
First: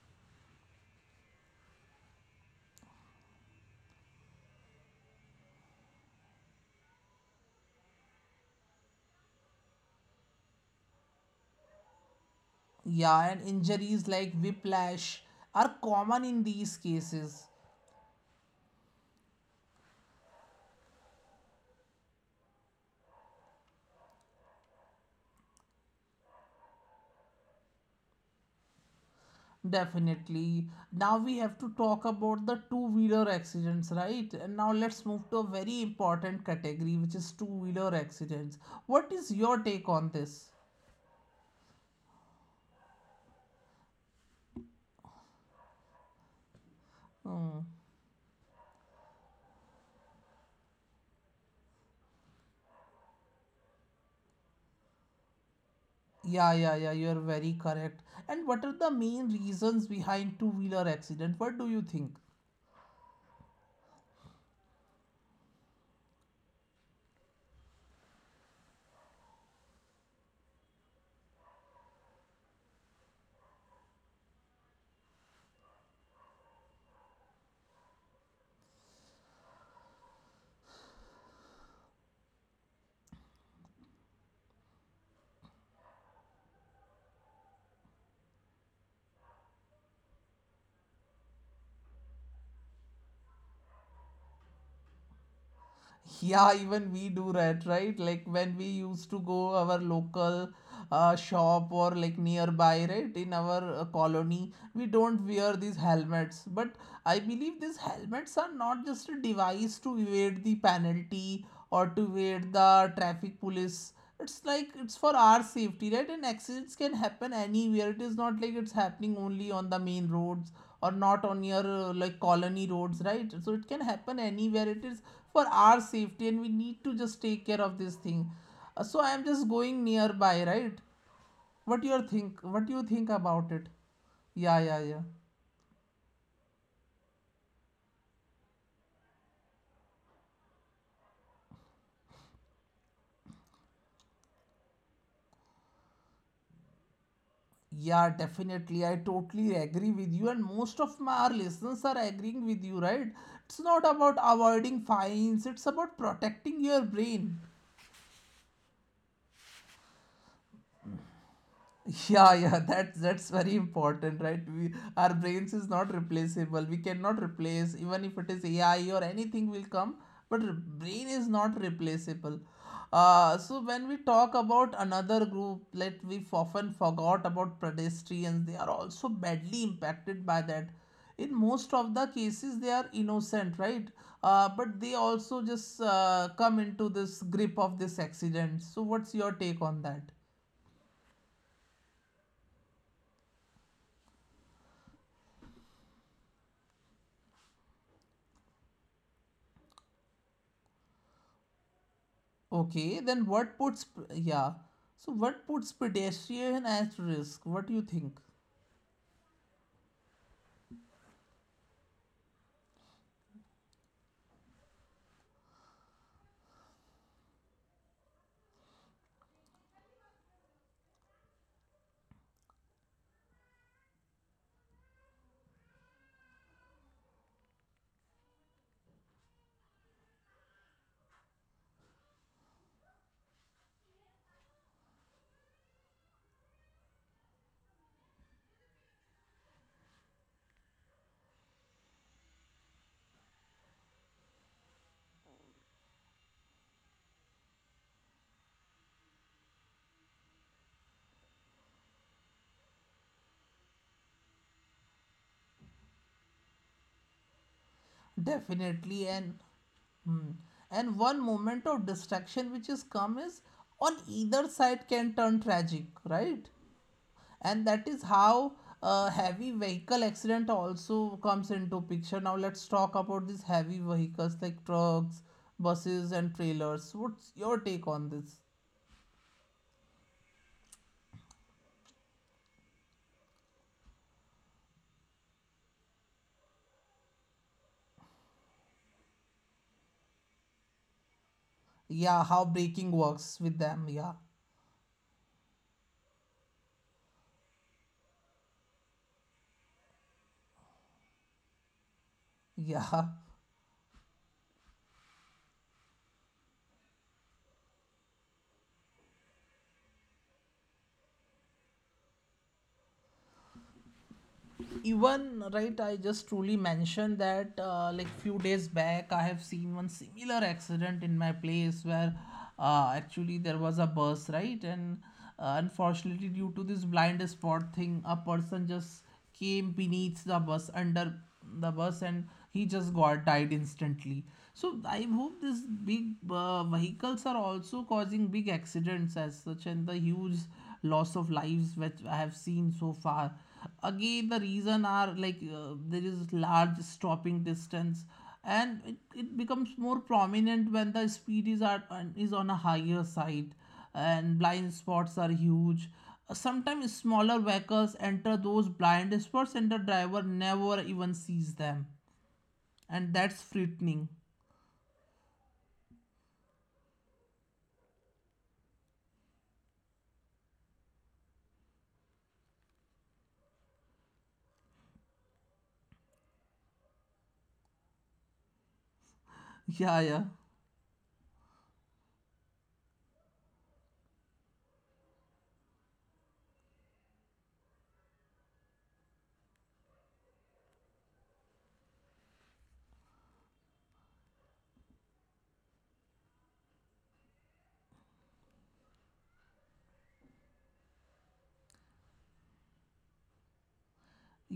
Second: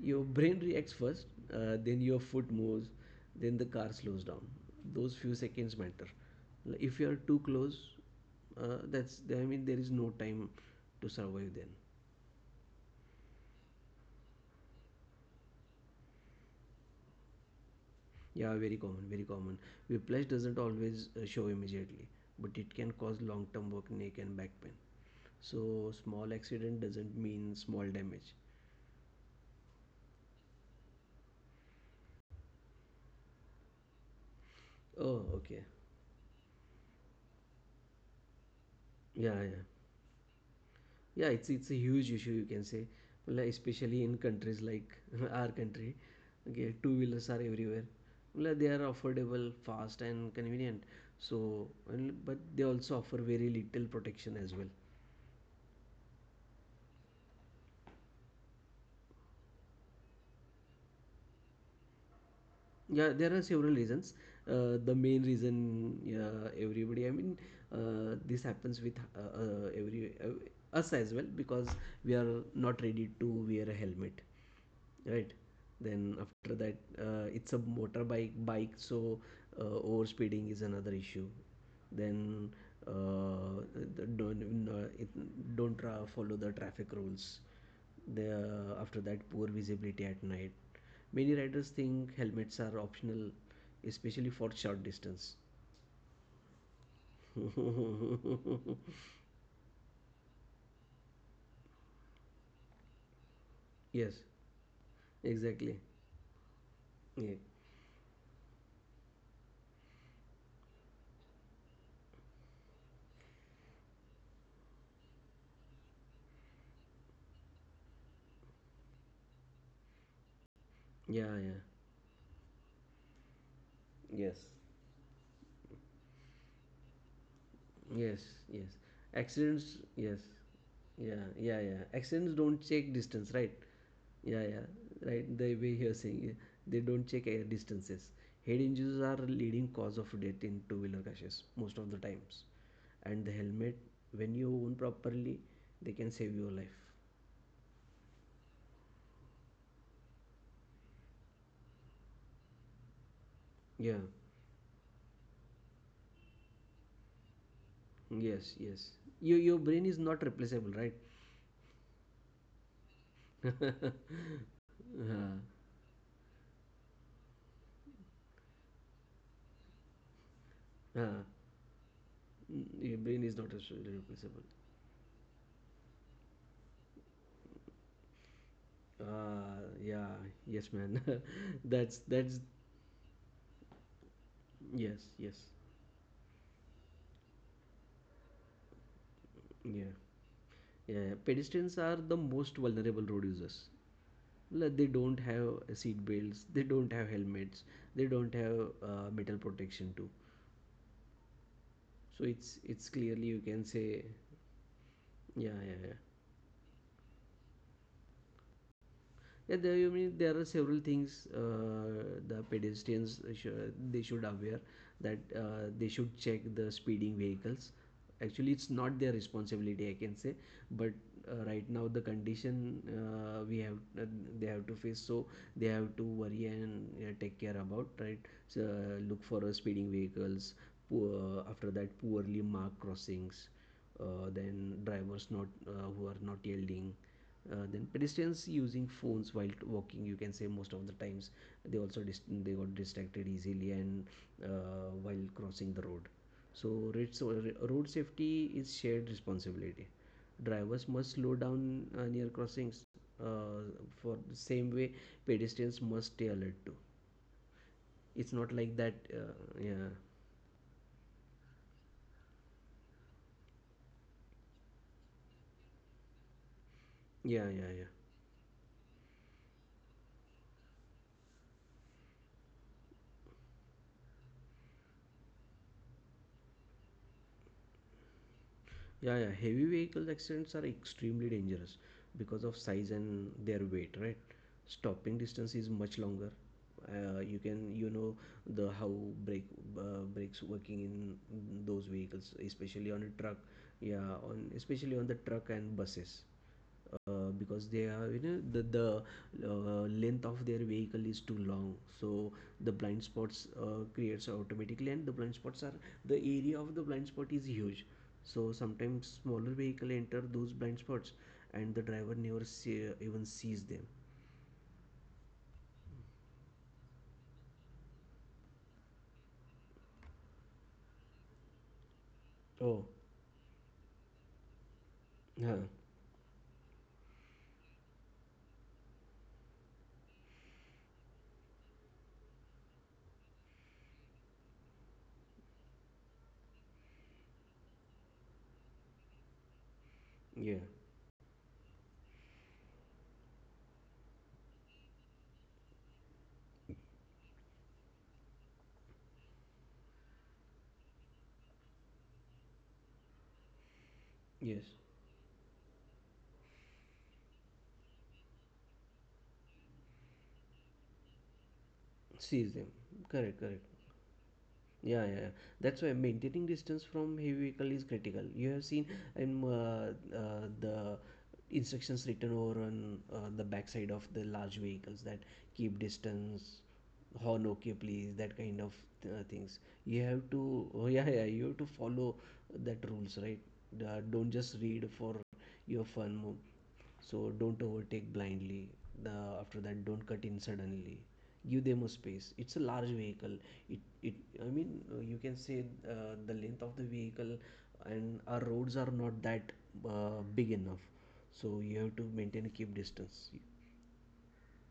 S1: Your brain reacts first. Then your foot moves. Then the car slows down. Those few seconds matter. If you are too close, that's. I mean, there is no time to survive then.
S2: Yeah, and injuries like whiplash are common in these cases.
S1: Yeah. Very common. Very common. Whiplash doesn't always show immediately, but it can cause long-term work, neck and back pain. So small accident doesn't mean small damage.
S2: Definitely. Now we have to talk about the two-wheeler accidents, right? And now let's
S1: Oh,
S2: move to a
S1: okay.
S2: very important category, which is two-wheeler accidents. What
S1: Yeah,
S2: is
S1: yeah,
S2: your take on this?
S1: yeah. It's a huge issue, you can say, like, especially in countries like our country. Okay, two wheelers are
S2: Hmm.
S1: everywhere. Like, they are affordable, fast, and convenient. So, and, but they also offer very little protection as well.
S2: Yeah, yeah, yeah, you're very correct. And what are the main reasons behind two-wheeler accident? What do you think?
S1: Yeah, there are several reasons. The main reason, yeah, everybody. I mean, this happens with every us as well because we are not ready to wear a helmet, right? Then after that, it's a motorbike bike, so over speeding is another issue. Then uh, don't don't follow the traffic rules. The after that, poor visibility at night. Many riders think helmets are optional, especially for short distance.
S2: Yeah, even we do that, right? Like when we used to go our local, shop or like nearby, right, in our,
S1: yes,
S2: colony, we don't wear these
S1: exactly.
S2: helmets. But I
S1: Yeah,
S2: believe these helmets are not just a device to evade the penalty or to wait the traffic police. It's like it's for our safety, right? And accidents can happen anywhere. It is not like it's happening only on the main roads or not
S1: yeah,
S2: on
S1: yeah.
S2: your, like colony roads, right? So it can happen
S1: Yes,
S2: anywhere. It is for our safety, and we need to just take care of this
S1: yes,
S2: thing.
S1: yes.
S2: So I am just
S1: Accidents,
S2: going
S1: yes,
S2: nearby, right?
S1: yeah, yeah, yeah. Accidents don't
S2: What do you
S1: check
S2: think
S1: distance, right?
S2: about it?
S1: Yeah,
S2: Yeah, yeah, yeah.
S1: yeah, right. The way you're saying, yeah. They don't check air distances. Head injuries are leading cause of death in two-wheeler crashes most of the times, and the helmet, when you own properly, they can save your life.
S2: Yeah, definitely. I totally agree with you, and most of my our listeners are agreeing with you, right? It's not
S1: Yeah.
S2: about avoiding fines, it's about protecting your brain.
S1: Yes. Yes. Your brain is not replaceable, right?
S2: Yeah, yeah, that's
S1: uh,
S2: very important, right? We, our brains is not replaceable. We cannot replace even if it is AI or anything will come. But
S1: uh,
S2: brain is not replaceable.
S1: your brain is not
S2: So when we
S1: replaceable.
S2: talk about another group that we've often forgot about, pedestrians, they are also badly
S1: Yeah.
S2: impacted
S1: Yes,
S2: by
S1: man.
S2: that. In
S1: that's
S2: most of
S1: that's.
S2: the cases they are innocent, right? uh,
S1: Yes.
S2: but they
S1: Yes.
S2: also just, come into this grip of this accident. So what's your
S1: Yeah.
S2: take on that?
S1: Yeah. yeah. Pedestrians are the most vulnerable road users. Like, they don't have seat belts. They don't have helmets. They don't have metal protection too. So it's clearly,
S2: Okay,
S1: you
S2: then
S1: can say,
S2: yeah, so
S1: yeah,
S2: what
S1: yeah, yeah.
S2: puts pedestrian at risk? What do you think?
S1: Yeah, there, I mean, there are several things, the pedestrians they should aware that they should check the speeding vehicles. Actually, it's not their responsibility, I can say, but right now the condition we have they have to face, so they have to worry and take care about right. So, look for speeding vehicles. Poor, after that, poorly marked crossings. Then drivers not who are not yielding, then pedestrians using phones while walking, you can say most of the times they also they got distracted easily, and while crossing the road, so road so road safety is shared responsibility. Drivers must slow down near crossings, uh, for the same way pedestrians must stay alert too. It's not like that
S2: Definitely, and,
S1: yeah,
S2: hmm, one moment of distraction which is come is on either side can turn tragic, right?
S1: yeah, yeah,
S2: And
S1: yeah.
S2: that is how, heavy vehicle accident also comes into picture. Now let's talk about these heavy vehicles like trucks, buses, and trailers. What's your take on this?
S1: Yeah, yeah. Heavy vehicles accidents are extremely dangerous because of size and their weight, right? Stopping distance is much longer. You can, you know, the how brake brakes working in those vehicles,
S2: Yeah, how
S1: especially
S2: braking
S1: on a truck.
S2: works with them?
S1: Yeah,
S2: Yeah,
S1: on especially on the truck and buses, because they are, you know, the length of their vehicle is too long, so the blind
S2: yeah.
S1: spots creates automatically, and the blind spots are the area of the blind spot is huge, so sometimes smaller vehicle enter those blind spots, and the driver never see, even sees them.
S2: Even right, I just truly mentioned that, like few days back I have seen one similar accident in my place where,
S1: Oh.
S2: actually there was a bus, right? And,
S1: Huh.
S2: unfortunately due to this blind spot thing, a person just came beneath the bus, under the bus, and he just got died instantly. So I hope these big, vehicles are also causing big accidents as such, and the huge
S1: Yeah,
S2: loss of lives which I have seen so far. Again, the reason are like, there is large stopping distance, and it becomes more prominent when the speed is on a higher side, and
S1: yes,
S2: blind spots are huge. Sometimes smaller vehicles enter those blind spots, and the driver never even sees them,
S1: sees them.
S2: and
S1: Correct,
S2: that's
S1: correct.
S2: frightening.
S1: Yeah, yeah, yeah. That's why maintaining distance from heavy vehicle is critical. You have seen in the instructions written over on the backside of the large vehicles that keep distance, horn okay please, that kind of things. You
S2: Yeah, yeah.
S1: have to, oh, yeah, yeah, you have to follow that rules, right? Don't just read for your fun. So don't overtake blindly. The, after that, don't cut in suddenly. Give them a space. It's a large vehicle. It I mean, you can say the length of the vehicle, and our roads are not that big enough. So you have to maintain keep distance.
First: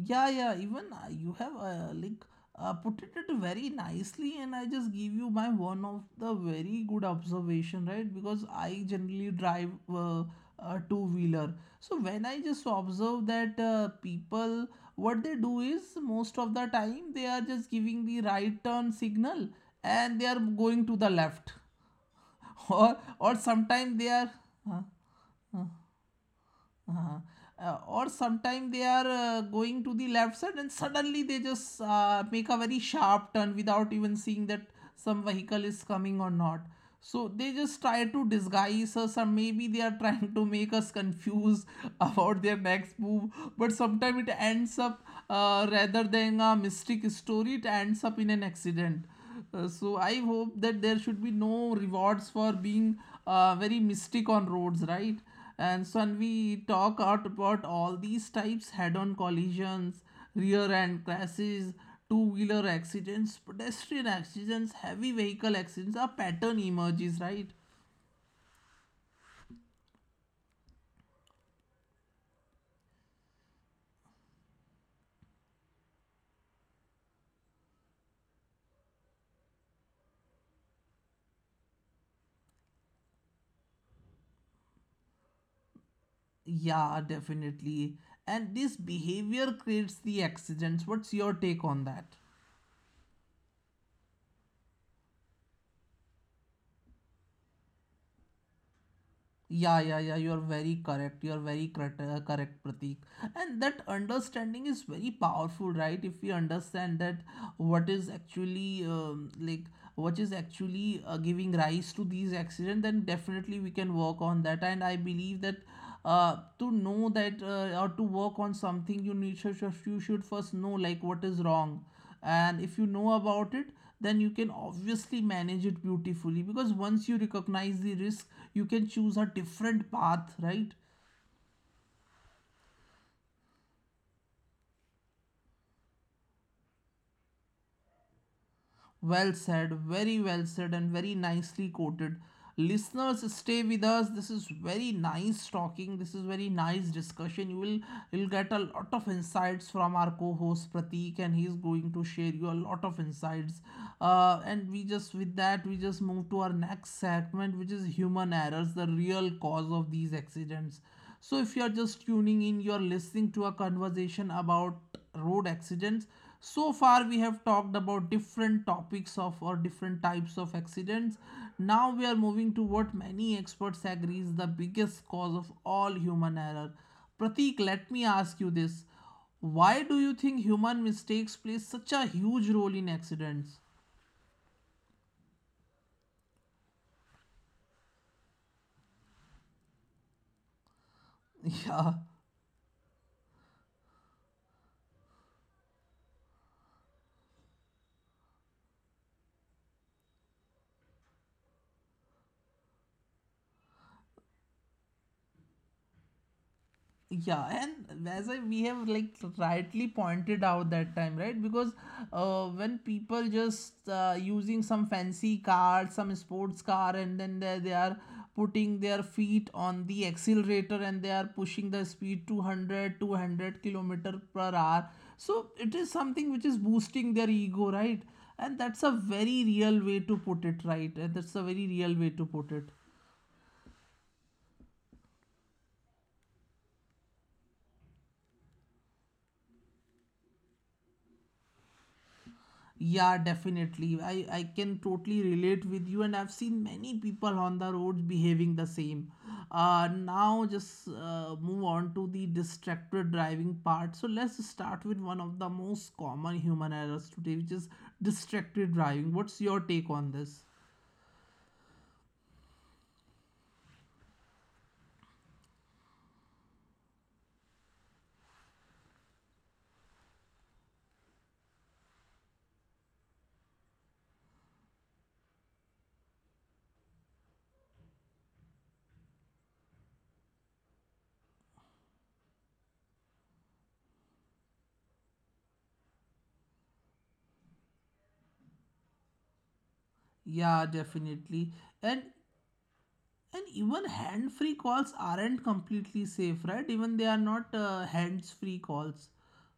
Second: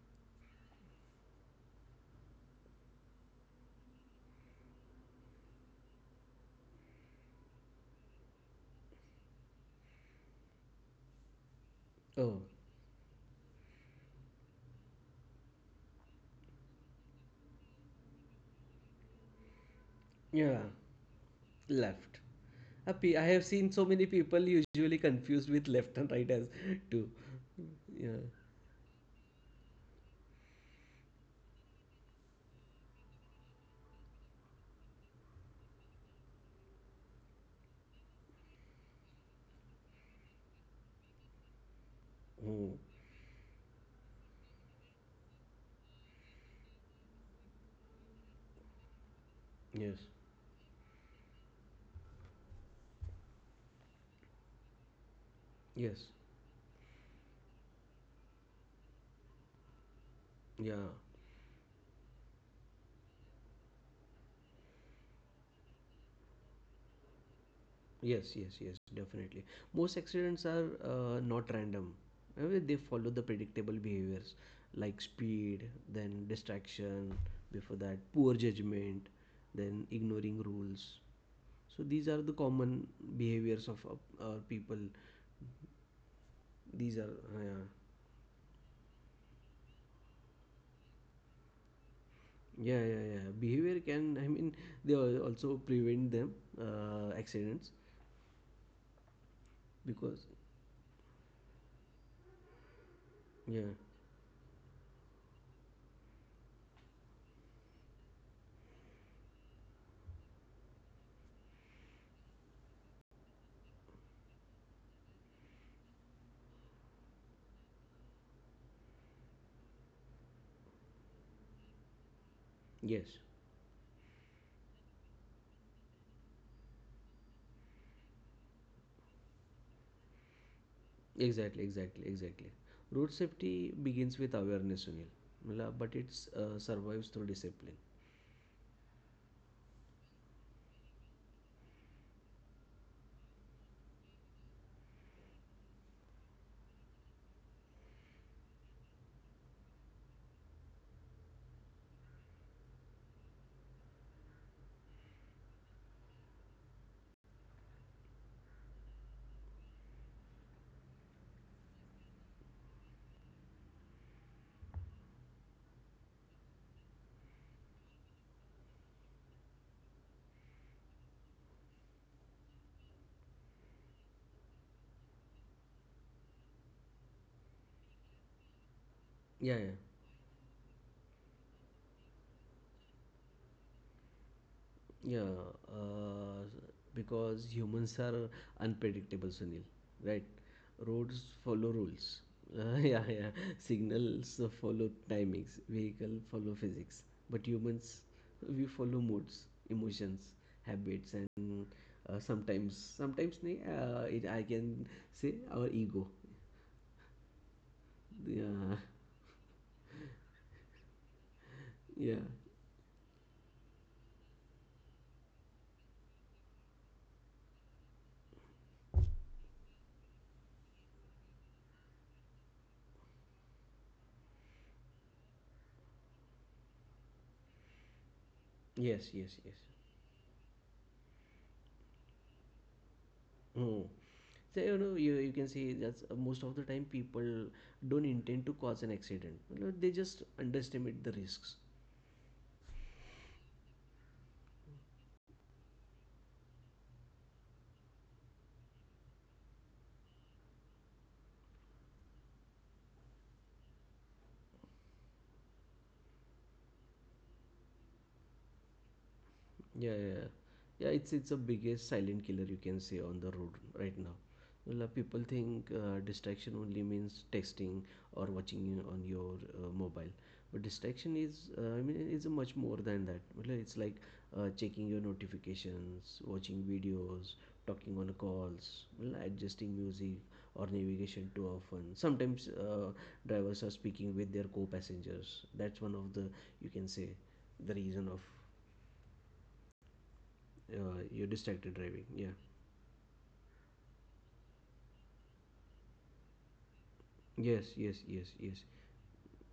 S2: Yeah, yeah, even, you have, like, put it very nicely, and I just give you my one of the very good observation, right? Because I generally drive, a two wheeler, so when I
S1: Oh,
S2: just observe that, people, what they do is most of the time they are just giving the right turn signal and they are
S1: yeah,
S2: going to the left,
S1: left.
S2: or
S1: I
S2: or
S1: have seen so
S2: sometimes
S1: many
S2: they are.
S1: people
S2: Huh?
S1: usually confused
S2: Huh?
S1: with left and right as two.
S2: Uh-huh. Or
S1: Yeah.
S2: sometimes they are, going to the left side and suddenly they just, make a very sharp turn without even seeing that some vehicle is coming or not. So they just try to disguise us, or maybe they are trying to make us confused about their
S1: Hmm.
S2: next move. But sometimes it ends up, rather than a mystic story, it ends up in an accident. Uh,
S1: Yes.
S2: so I hope that there should be no rewards for being, very mystic on roads, right? And so
S1: Yes.
S2: we talk out about all these types head-on collisions,
S1: Yeah.
S2: rear-end crashes, two-wheeler accidents, pedestrian accidents, heavy vehicle accidents, a pattern emerges, right?
S1: Yes, yes, yes, definitely. Most accidents are not random. They follow the predictable behaviors like speed, then distraction, before that, poor judgment, then ignoring rules. So these are the common behaviors of our people.
S2: Yeah,
S1: These are,
S2: definitely. And this behavior creates the accidents. What's your take on that?
S1: yeah, yeah, yeah. Behavior can, I mean, also prevent them accidents
S2: Yeah, yeah, yeah, you
S1: because,
S2: are very correct. You are very correct, correct, Pratik. And
S1: yeah,
S2: that understanding is very powerful, right? If we understand that what is actually um, like what is actually, giving rise to these accidents, then definitely we can work on that. And I believe that, to know that, or to work on something, you should first know like what is wrong, and if you know
S1: yes.
S2: about it, then you can obviously manage it beautifully, because once you recognize the risk, you can choose a different path, right?
S1: Exactly, exactly, exactly. Road safety begins with awareness, Sunil. But it survives through discipline.
S2: Well said, very well said, and very nicely quoted. Listeners, stay with us. This is very nice talking. This is very nice discussion. You'll get a lot of insights from our co-host Pratik, and he's going to share you a lot of insights. And we just with that we just move to our next segment, which is human errors, the real cause of these accidents. So if you are just tuning in, you are listening to a conversation about road accidents. So far we have talked about different topics of or different types of accidents. Now we are moving to what many experts agree is the biggest cause of all, human error. Pratik, let me ask you this:
S1: Yeah,
S2: why do you think human mistakes play such a huge role in accidents?
S1: yeah, yeah. Uh, because humans are unpredictable, Sunil. Right? Roads follow rules.
S2: Yeah,
S1: Yeah, yeah. Signals follow timings. Vehicle follow physics. But humans, we follow moods, emotions, habits, and sometimes, nahi, I can say our ego.
S2: yeah, and,
S1: Yeah.
S2: we have like rightly pointed out that time, right? Because,
S1: yeah,
S2: when people just, using some fancy car, some sports car, and then they are putting their feet on the accelerator, and they are pushing the speed 200 200 kilometer per hour, so it is something which is boosting their ego, right? And that's a
S1: yes, yes,
S2: very
S1: yes.
S2: real way to put it, right. And that's a very real way to put it.
S1: Mm. So, you know, you can see that's most of the time people don't intend to cause an accident, you know, they just underestimate the risks.
S2: Yeah, definitely. I can totally relate with you, and I've seen many people on the roads behaving the same. Now, just move on to the distracted driving part. So, let's start with one of the most common human errors today, which is distracted driving. What's your take
S1: Yeah, yeah,
S2: on
S1: yeah.
S2: this?
S1: Yeah, it's a biggest silent killer, you can say, on the road right now. Well, people think distraction only means texting or watching you on your mobile, but distraction is I mean is much more than that. Well, it's like checking your notifications, watching videos, talking on calls, well, adjusting music or navigation too often. Sometimes drivers are speaking with their co-passengers. That's one of the, you can say, the reason of
S2: Yeah,
S1: you
S2: definitely.
S1: distracted
S2: And
S1: driving, yeah.
S2: and even hand-free calls aren't completely safe, right? Even they are not,
S1: Yes, yes, yes,
S2: hands-free
S1: yes,
S2: calls.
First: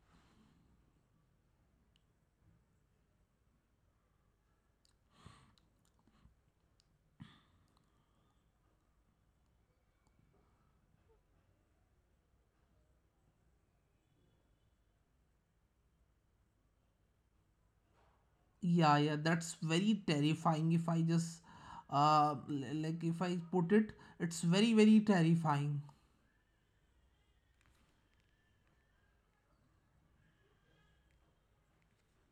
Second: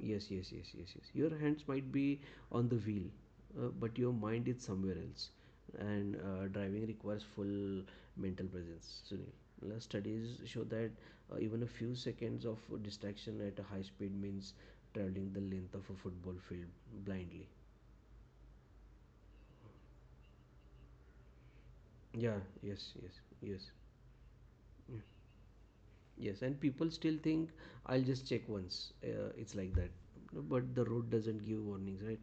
S1: yes, yes, yes, yes, yes. Your hands might be on the wheel, but your mind is somewhere else, and driving requires full mental presence, Sunil. Studies show that even a few seconds of distraction at a high speed means traveling the length of a football field blindly.
S2: Yeah, yeah, that's very terrifying. If I just,
S1: Yeah, yes,
S2: like
S1: yes,
S2: if I
S1: yes.
S2: put it, it's very, very
S1: Yeah.
S2: terrifying.
S1: Yes, and people still think, I'll just check once. It's like that. But the road doesn't give warnings, right?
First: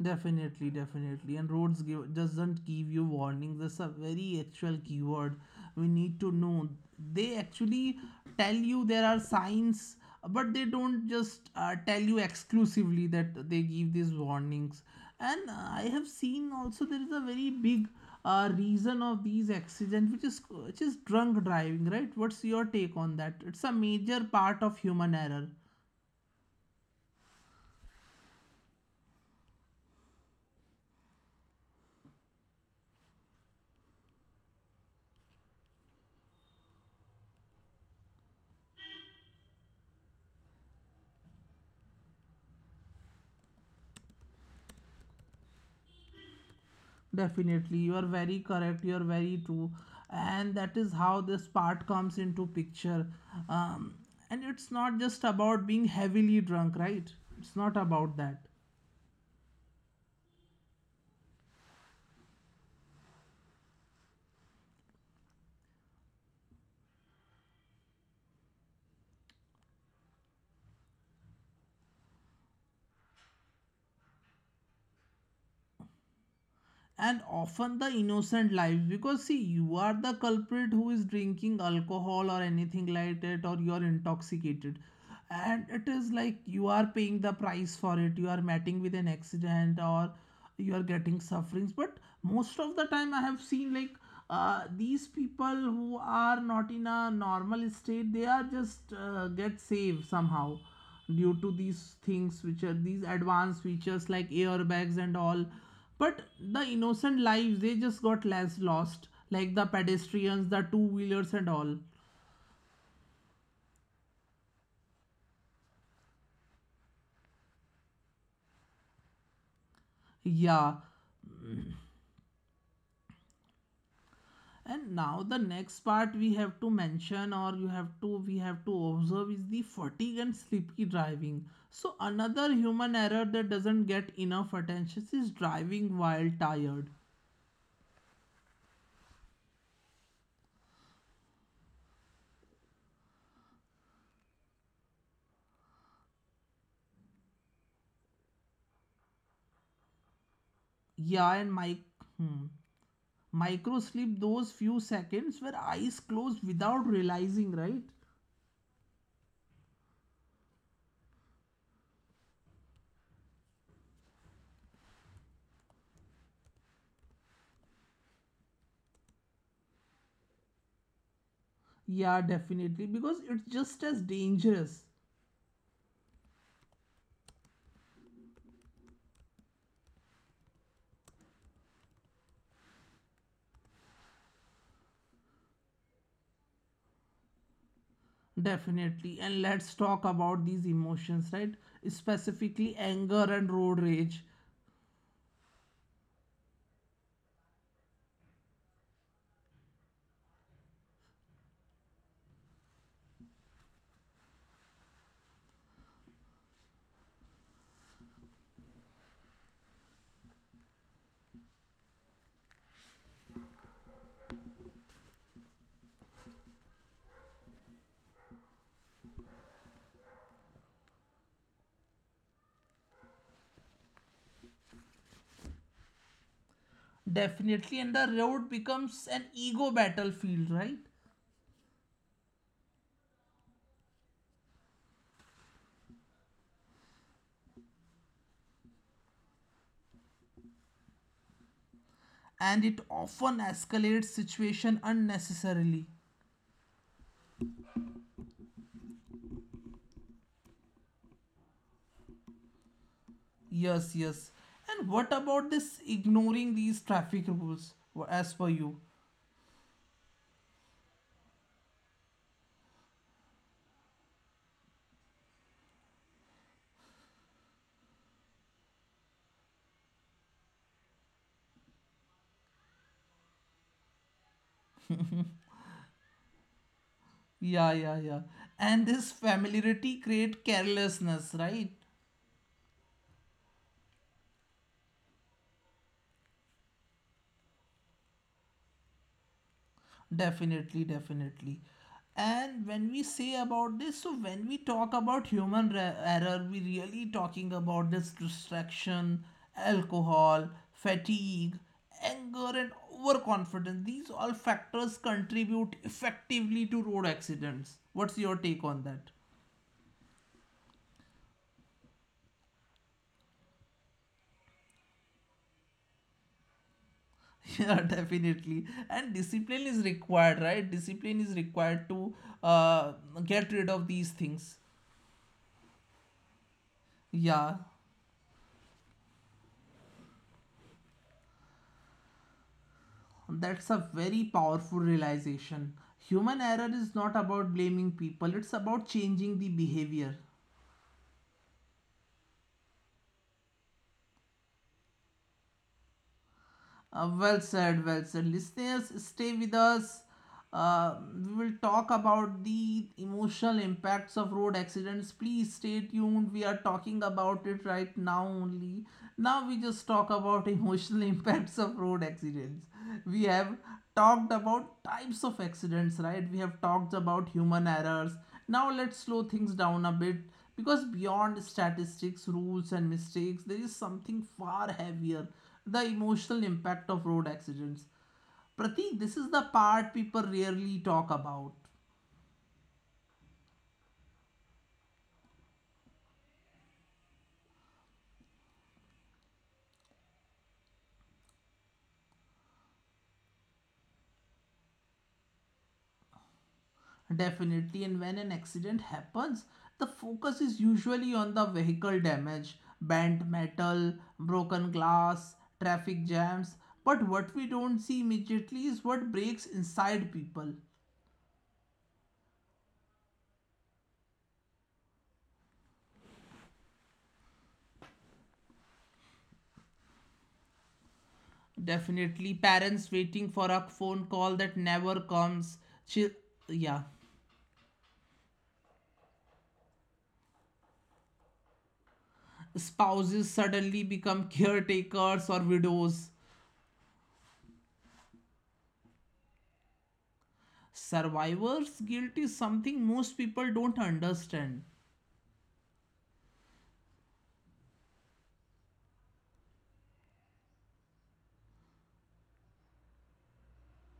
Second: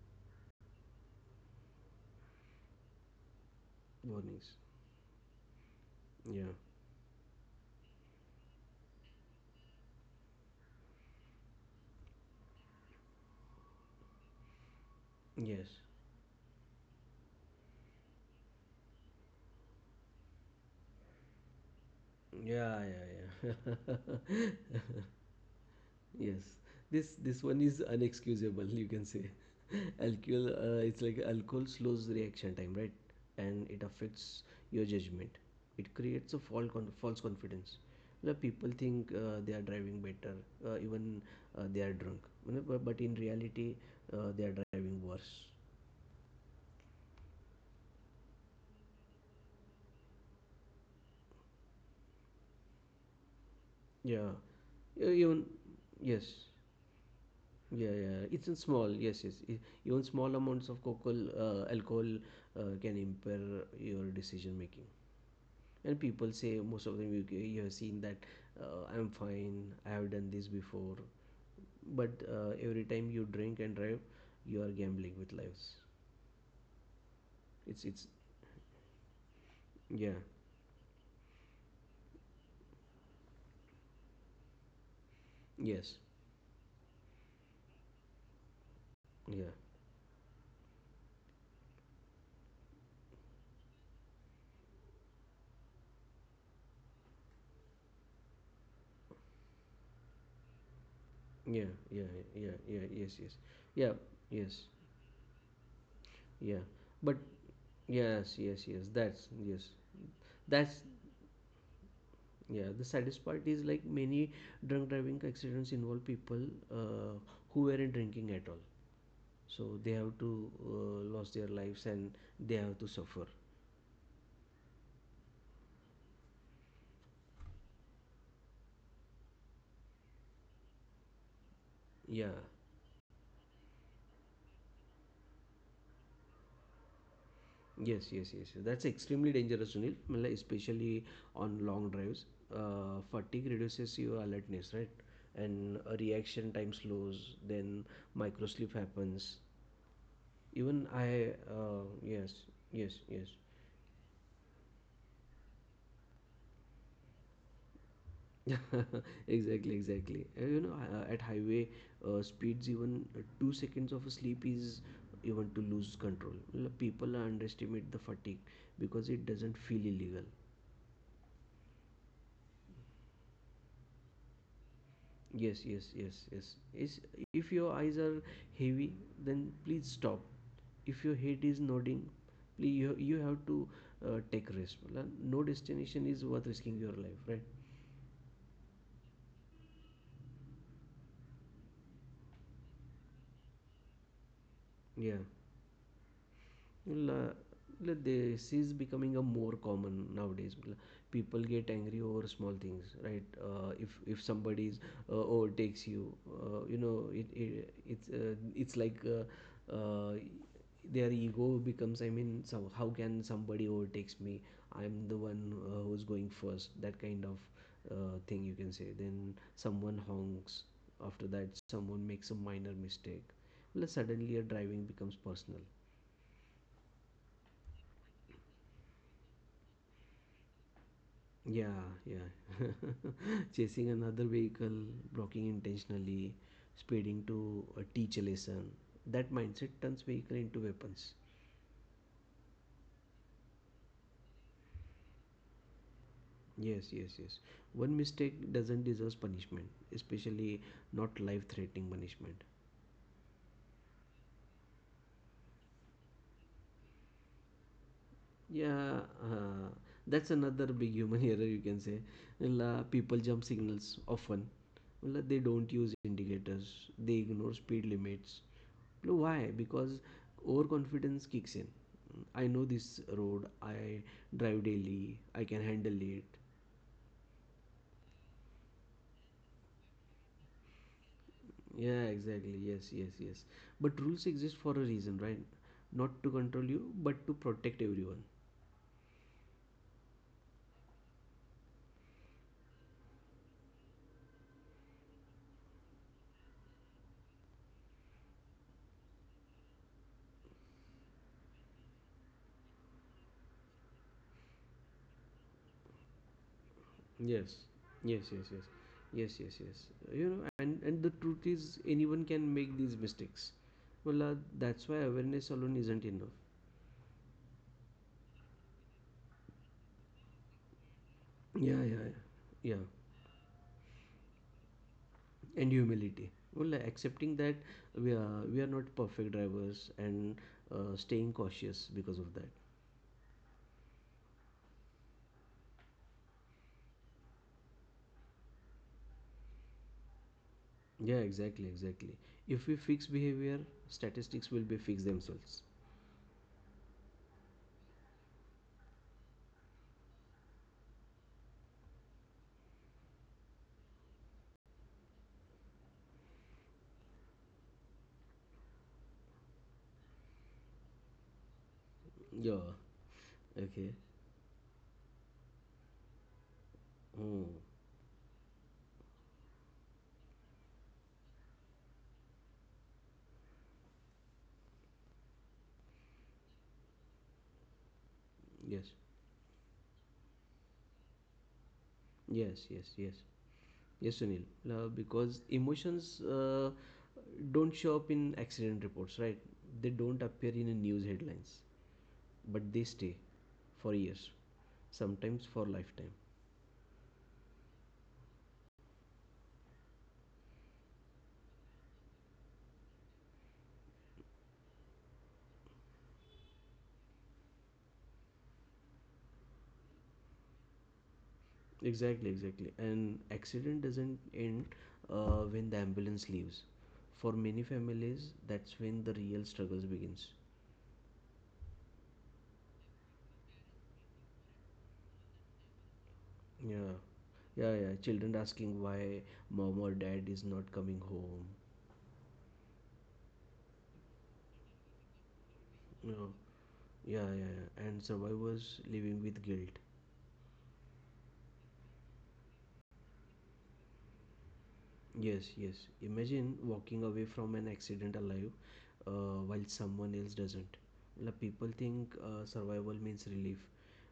S2: Definitely, definitely. And roads give, doesn't give you warnings. That's a very
S1: Warnings.
S2: actual keyword. We need to
S1: Yeah.
S2: know. They actually tell you there are signs, but they don't just tell you exclusively that they give these warnings. And
S1: Yes.
S2: I have seen also there is a very big reason of these accidents, which is drunk driving, right? What's your
S1: Yeah.
S2: take on that?
S1: Yeah.
S2: It's a major
S1: Yeah.
S2: part of human error.
S1: yes. This one is unexcusable, you can say. Alcohol. It's like alcohol slows reaction time, right? And it affects your judgment. It creates a false confidence. The people think they are driving better, even they are drunk. You know. But in reality, they are driving worse.
S2: Definitely, you are very correct. You are very true, and that is how this part comes into picture. Um,
S1: Yeah.
S2: and it's
S1: Yeah,
S2: not
S1: even
S2: just about being
S1: yes.
S2: heavily drunk, right? It's
S1: Yeah,
S2: not
S1: yeah,
S2: about
S1: it's in
S2: that.
S1: small. Yes, yes. Even small amounts of alcohol can impair your decision making. And people say most of them you have seen that I'm fine. I have done this before. But every time you drink and drive, you are gambling with lives.
S2: And often
S1: It's
S2: the innocent lives, because see, you
S1: yeah,
S2: are the culprit who is drinking alcohol or anything like that, or you are intoxicated, and
S1: yes,
S2: it is like you are paying the price for it. You are meeting with an
S1: yeah,
S2: accident, or you are getting sufferings. But most of the time I have seen like these people who are not in a normal state, they are just get saved somehow due
S1: yeah,
S2: to
S1: yeah,
S2: these
S1: yeah,
S2: things which
S1: yeah,
S2: are
S1: yes,
S2: these
S1: yes,
S2: advanced
S1: yeah,
S2: features like
S1: yes,
S2: airbags and all. But
S1: yeah.
S2: the
S1: But
S2: innocent lives, they just got
S1: yes
S2: less
S1: yes
S2: lost, like
S1: yes
S2: the pedestrians, the
S1: that's
S2: two wheelers, and all.
S1: Yeah, the saddest part is like many drunk driving accidents involve people uh, who weren't drinking at all. So they have to
S2: Yeah.
S1: lost their lives and they have to suffer.
S2: And now the next part we have to mention, or you have to, we have to observe, is the fatigue and sleepy driving. So
S1: Yeah.
S2: another human error that doesn't get enough attention is driving while tired.
S1: Yes, yes, yes. That's extremely dangerous, Sunil. Matlab, especially on long drives. Fatigue reduces your alertness, right? And a reaction time slows, then microsleep happens. Even I,
S2: Yeah, and my
S1: yes,
S2: hmm,
S1: yes, yes.
S2: micro sleep, those few seconds where eyes closed without realizing, right?
S1: Exactly, exactly. And you know, at highway speeds, even 2 seconds of sleep is even to lose control. People underestimate the fatigue because it doesn't feel illegal.
S2: Yeah, definitely, because it's just as dangerous.
S1: Yes yes yes yes is If your eyes are heavy, then please stop. If your head is nodding, please, you have to take risk. Well, no destination is worth risking your life, right?
S2: Definitely. And let's talk about these emotions, right? Specifically anger and road rage.
S1: Yeah. Well, like this is becoming a more common nowadays. Well, people get angry over small things, right? If somebody is, overtakes you, you know it's like their ego becomes. I mean, so how can somebody overtakes me? I'm the one who's going first. That kind of thing you can say. Then someone honks. After that, someone makes a minor mistake. Well, suddenly, your driving becomes personal.
S2: Definitely. And the road becomes an ego battlefield, right?
S1: Yeah, yeah. Chasing another vehicle, blocking intentionally, speeding to teach a lesson. That mindset turns vehicle into weapons.
S2: And it often escalates situation unnecessarily.
S1: Yes, yes, yes. One mistake doesn't deserve punishment, especially not life-threatening punishment.
S2: Yes, yes. And what about this ignoring these traffic rules as per you?
S1: Yeah, that's another big human error you can say. Well, people jump signals often. Well, they don't use indicators. They ignore speed limits. Well, why? Because overconfidence kicks in. I know this road. I drive daily. I can handle it.
S2: Yeah, yeah, yeah. And this familiarity create carelessness, right?
S1: Yeah, exactly. Yes, yes, yes. But rules exist for a reason, right? Not to control you, but to protect everyone.
S2: Definitely, definitely. And when we say about this, so when we talk about human error, we really talking about this distraction, alcohol, fatigue, anger, and overconfidence. These all factors contribute effectively to road
S1: Yes,
S2: accidents.
S1: yes,
S2: What's
S1: yes,
S2: your
S1: yes,
S2: take on that?
S1: yes, yes, yes. You know, and the truth is, anyone can make these mistakes. Well, that's why awareness alone isn't enough.
S2: Yeah, definitely. And discipline is required, right? Discipline is
S1: Yeah, yeah,
S2: required
S1: yeah,
S2: to
S1: yeah.
S2: uh, get rid of these things.
S1: And humility. Well, accepting that
S2: Yeah.
S1: we are not perfect drivers and staying cautious because of that.
S2: That's a very powerful realization. Human error is not about blaming people, it's about changing the behavior.
S1: Yeah, exactly, exactly. If we fix behavior, statistics will be fixed themselves.
S2: Well said, well said. Listeners, stay with us. Uh, we will talk about the emotional impacts of road accidents. Please stay tuned. We are talking about it right now only. Now we just talk about emotional impacts of road
S1: Yeah.
S2: accidents. We have
S1: Okay.
S2: talked about types of accidents, right? We have talked
S1: Oh,
S2: about human errors. Now let's slow things down a bit, because beyond statistics, rules and mistakes, there is something far heavier: the emotional impact of road accidents.
S1: yes.
S2: Pratik, this is the part people rarely talk about.
S1: Yes. Yes. Yes. Yes, Sunil. Because emotions don't show up in accident reports, right? They don't appear in the news headlines, but they stay for years, sometimes for lifetime.
S2: Definitely, and when an accident happens, the focus is usually on the vehicle damage, bent metal, broken glass, traffic jams. But what we don't see immediately is what breaks inside people.
S1: Exactly, exactly. And accident doesn't end when the ambulance leaves. For many families, that's when the real struggles begins.
S2: Definitely, parents waiting for a phone call that never comes. Chil-
S1: Yeah,
S2: yeah,
S1: yeah, yeah. Children asking why mom or dad is not coming home.
S2: Spouses suddenly become caretakers or
S1: You
S2: widows.
S1: Yeah, yeah, yeah. And survivors living with guilt.
S2: Survivor's guilt is something most people don't understand.
S1: Yes, yes. Imagine walking away from an accident alive while someone else doesn't. Like people think survival means relief,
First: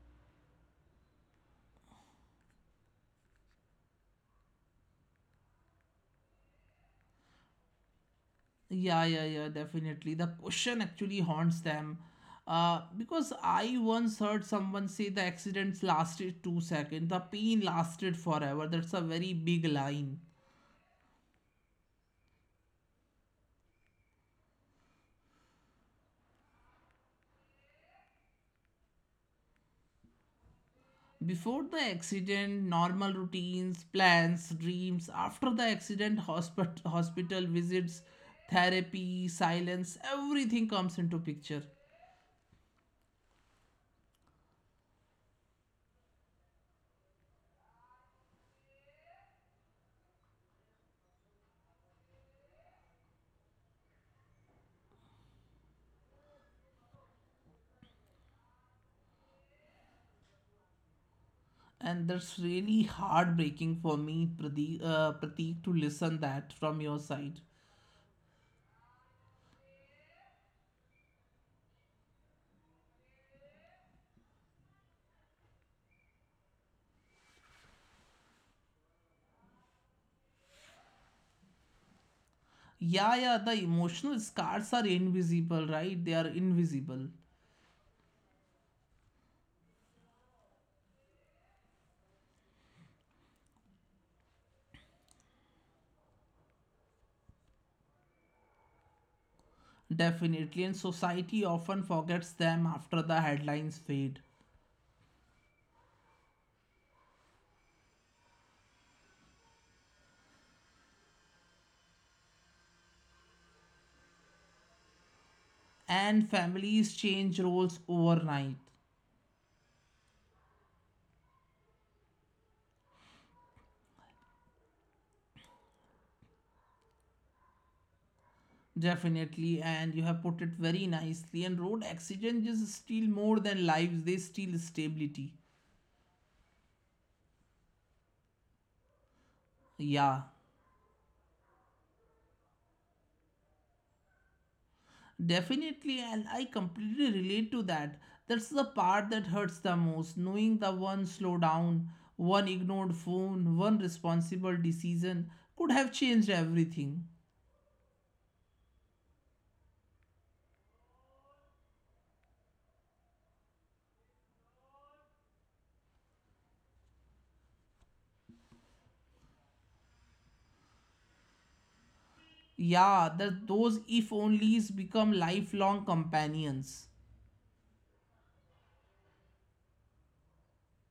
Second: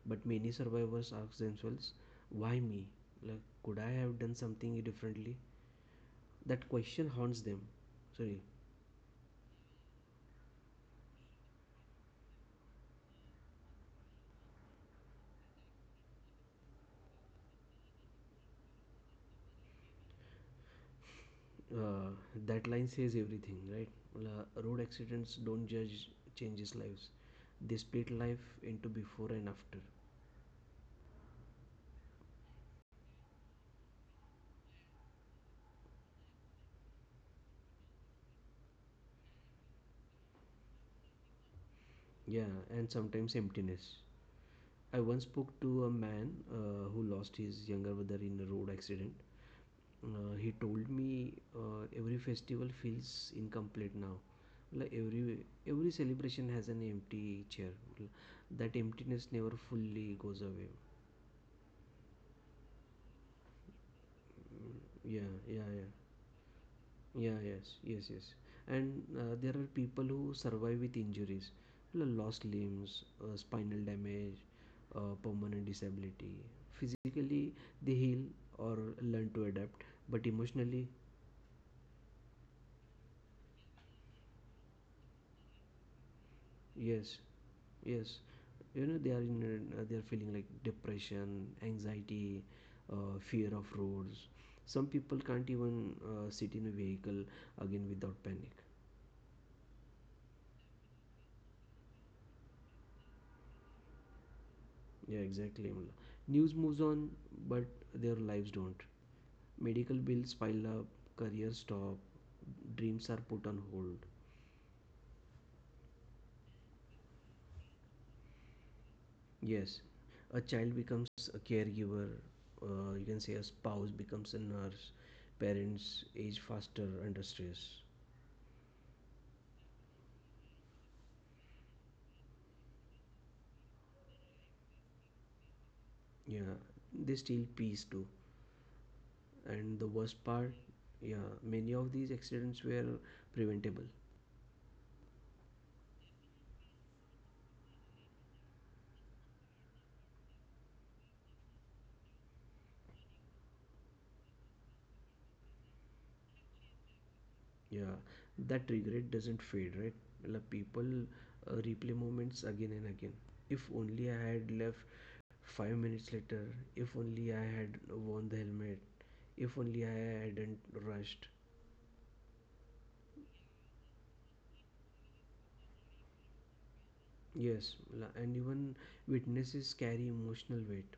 S1: but many survivors ask themselves, why me? Like, could I have done something differently? That question haunts them. Sorry,
S2: Yeah, yeah, yeah, definitely. The question actually haunts them. Because I once heard someone say the accidents lasted 2 seconds, the pain lasted forever. That's a very big line.
S1: uh, that line says everything, right? Road accidents don't judge, changes lives. They split life into before and after.
S2: Before the accident, normal routines, plans, dreams. After the accident, hospital, hospital visits, therapy, silence, everything comes into picture.
S1: Yeah, and sometimes emptiness. I once spoke to a man who lost his younger brother in a road accident. He told me every festival feels incomplete now. Like every celebration has an empty chair. That emptiness never fully goes away.
S2: And that's really heartbreaking for me,
S1: Mm, yeah, yeah,
S2: Prateek, to
S1: yeah.
S2: listen that from your
S1: Yeah,
S2: side.
S1: yes, yes, yes. And there are people who survive with injuries, lost limbs, spinal damage, permanent disability. Physically, they heal or learn to adapt, but emotionally,
S2: Yeah, yeah, the emotional scars are invisible, right? They are
S1: yes,
S2: invisible.
S1: yes. You know, they are feeling like depression, anxiety, fear of roads. Some people can't even sit in a vehicle again without panic.
S2: Definitely. And society often forgets them after the headlines fade.
S1: Yeah, exactly. Amla. News moves on, but their lives don't. Medical bills pile up, career stop, dreams are put on hold.
S2: And families change roles overnight.
S1: Yes, a child becomes a caregiver, you can say a spouse becomes a nurse, parents age faster under stress.
S2: Definitely. And you have put it very nicely. And road accidents just steal more than lives, they steal stability.
S1: Yeah, they steal peace too. And the worst
S2: Yeah.
S1: part, yeah, many of these accidents were preventable.
S2: Definitely, and I completely relate to that. That's the part that hurts the most, knowing the one slow down, one ignored phone, one responsible decision could have changed everything.
S1: Yeah, that regret doesn't fade, right? Like people replay moments again and again. If only I had left 5 minutes later. If only I had worn the helmet. If only I hadn't rushed.
S2: Yeah, that those if onlys become lifelong companions.
S1: Yes, and even witnesses carry emotional weight.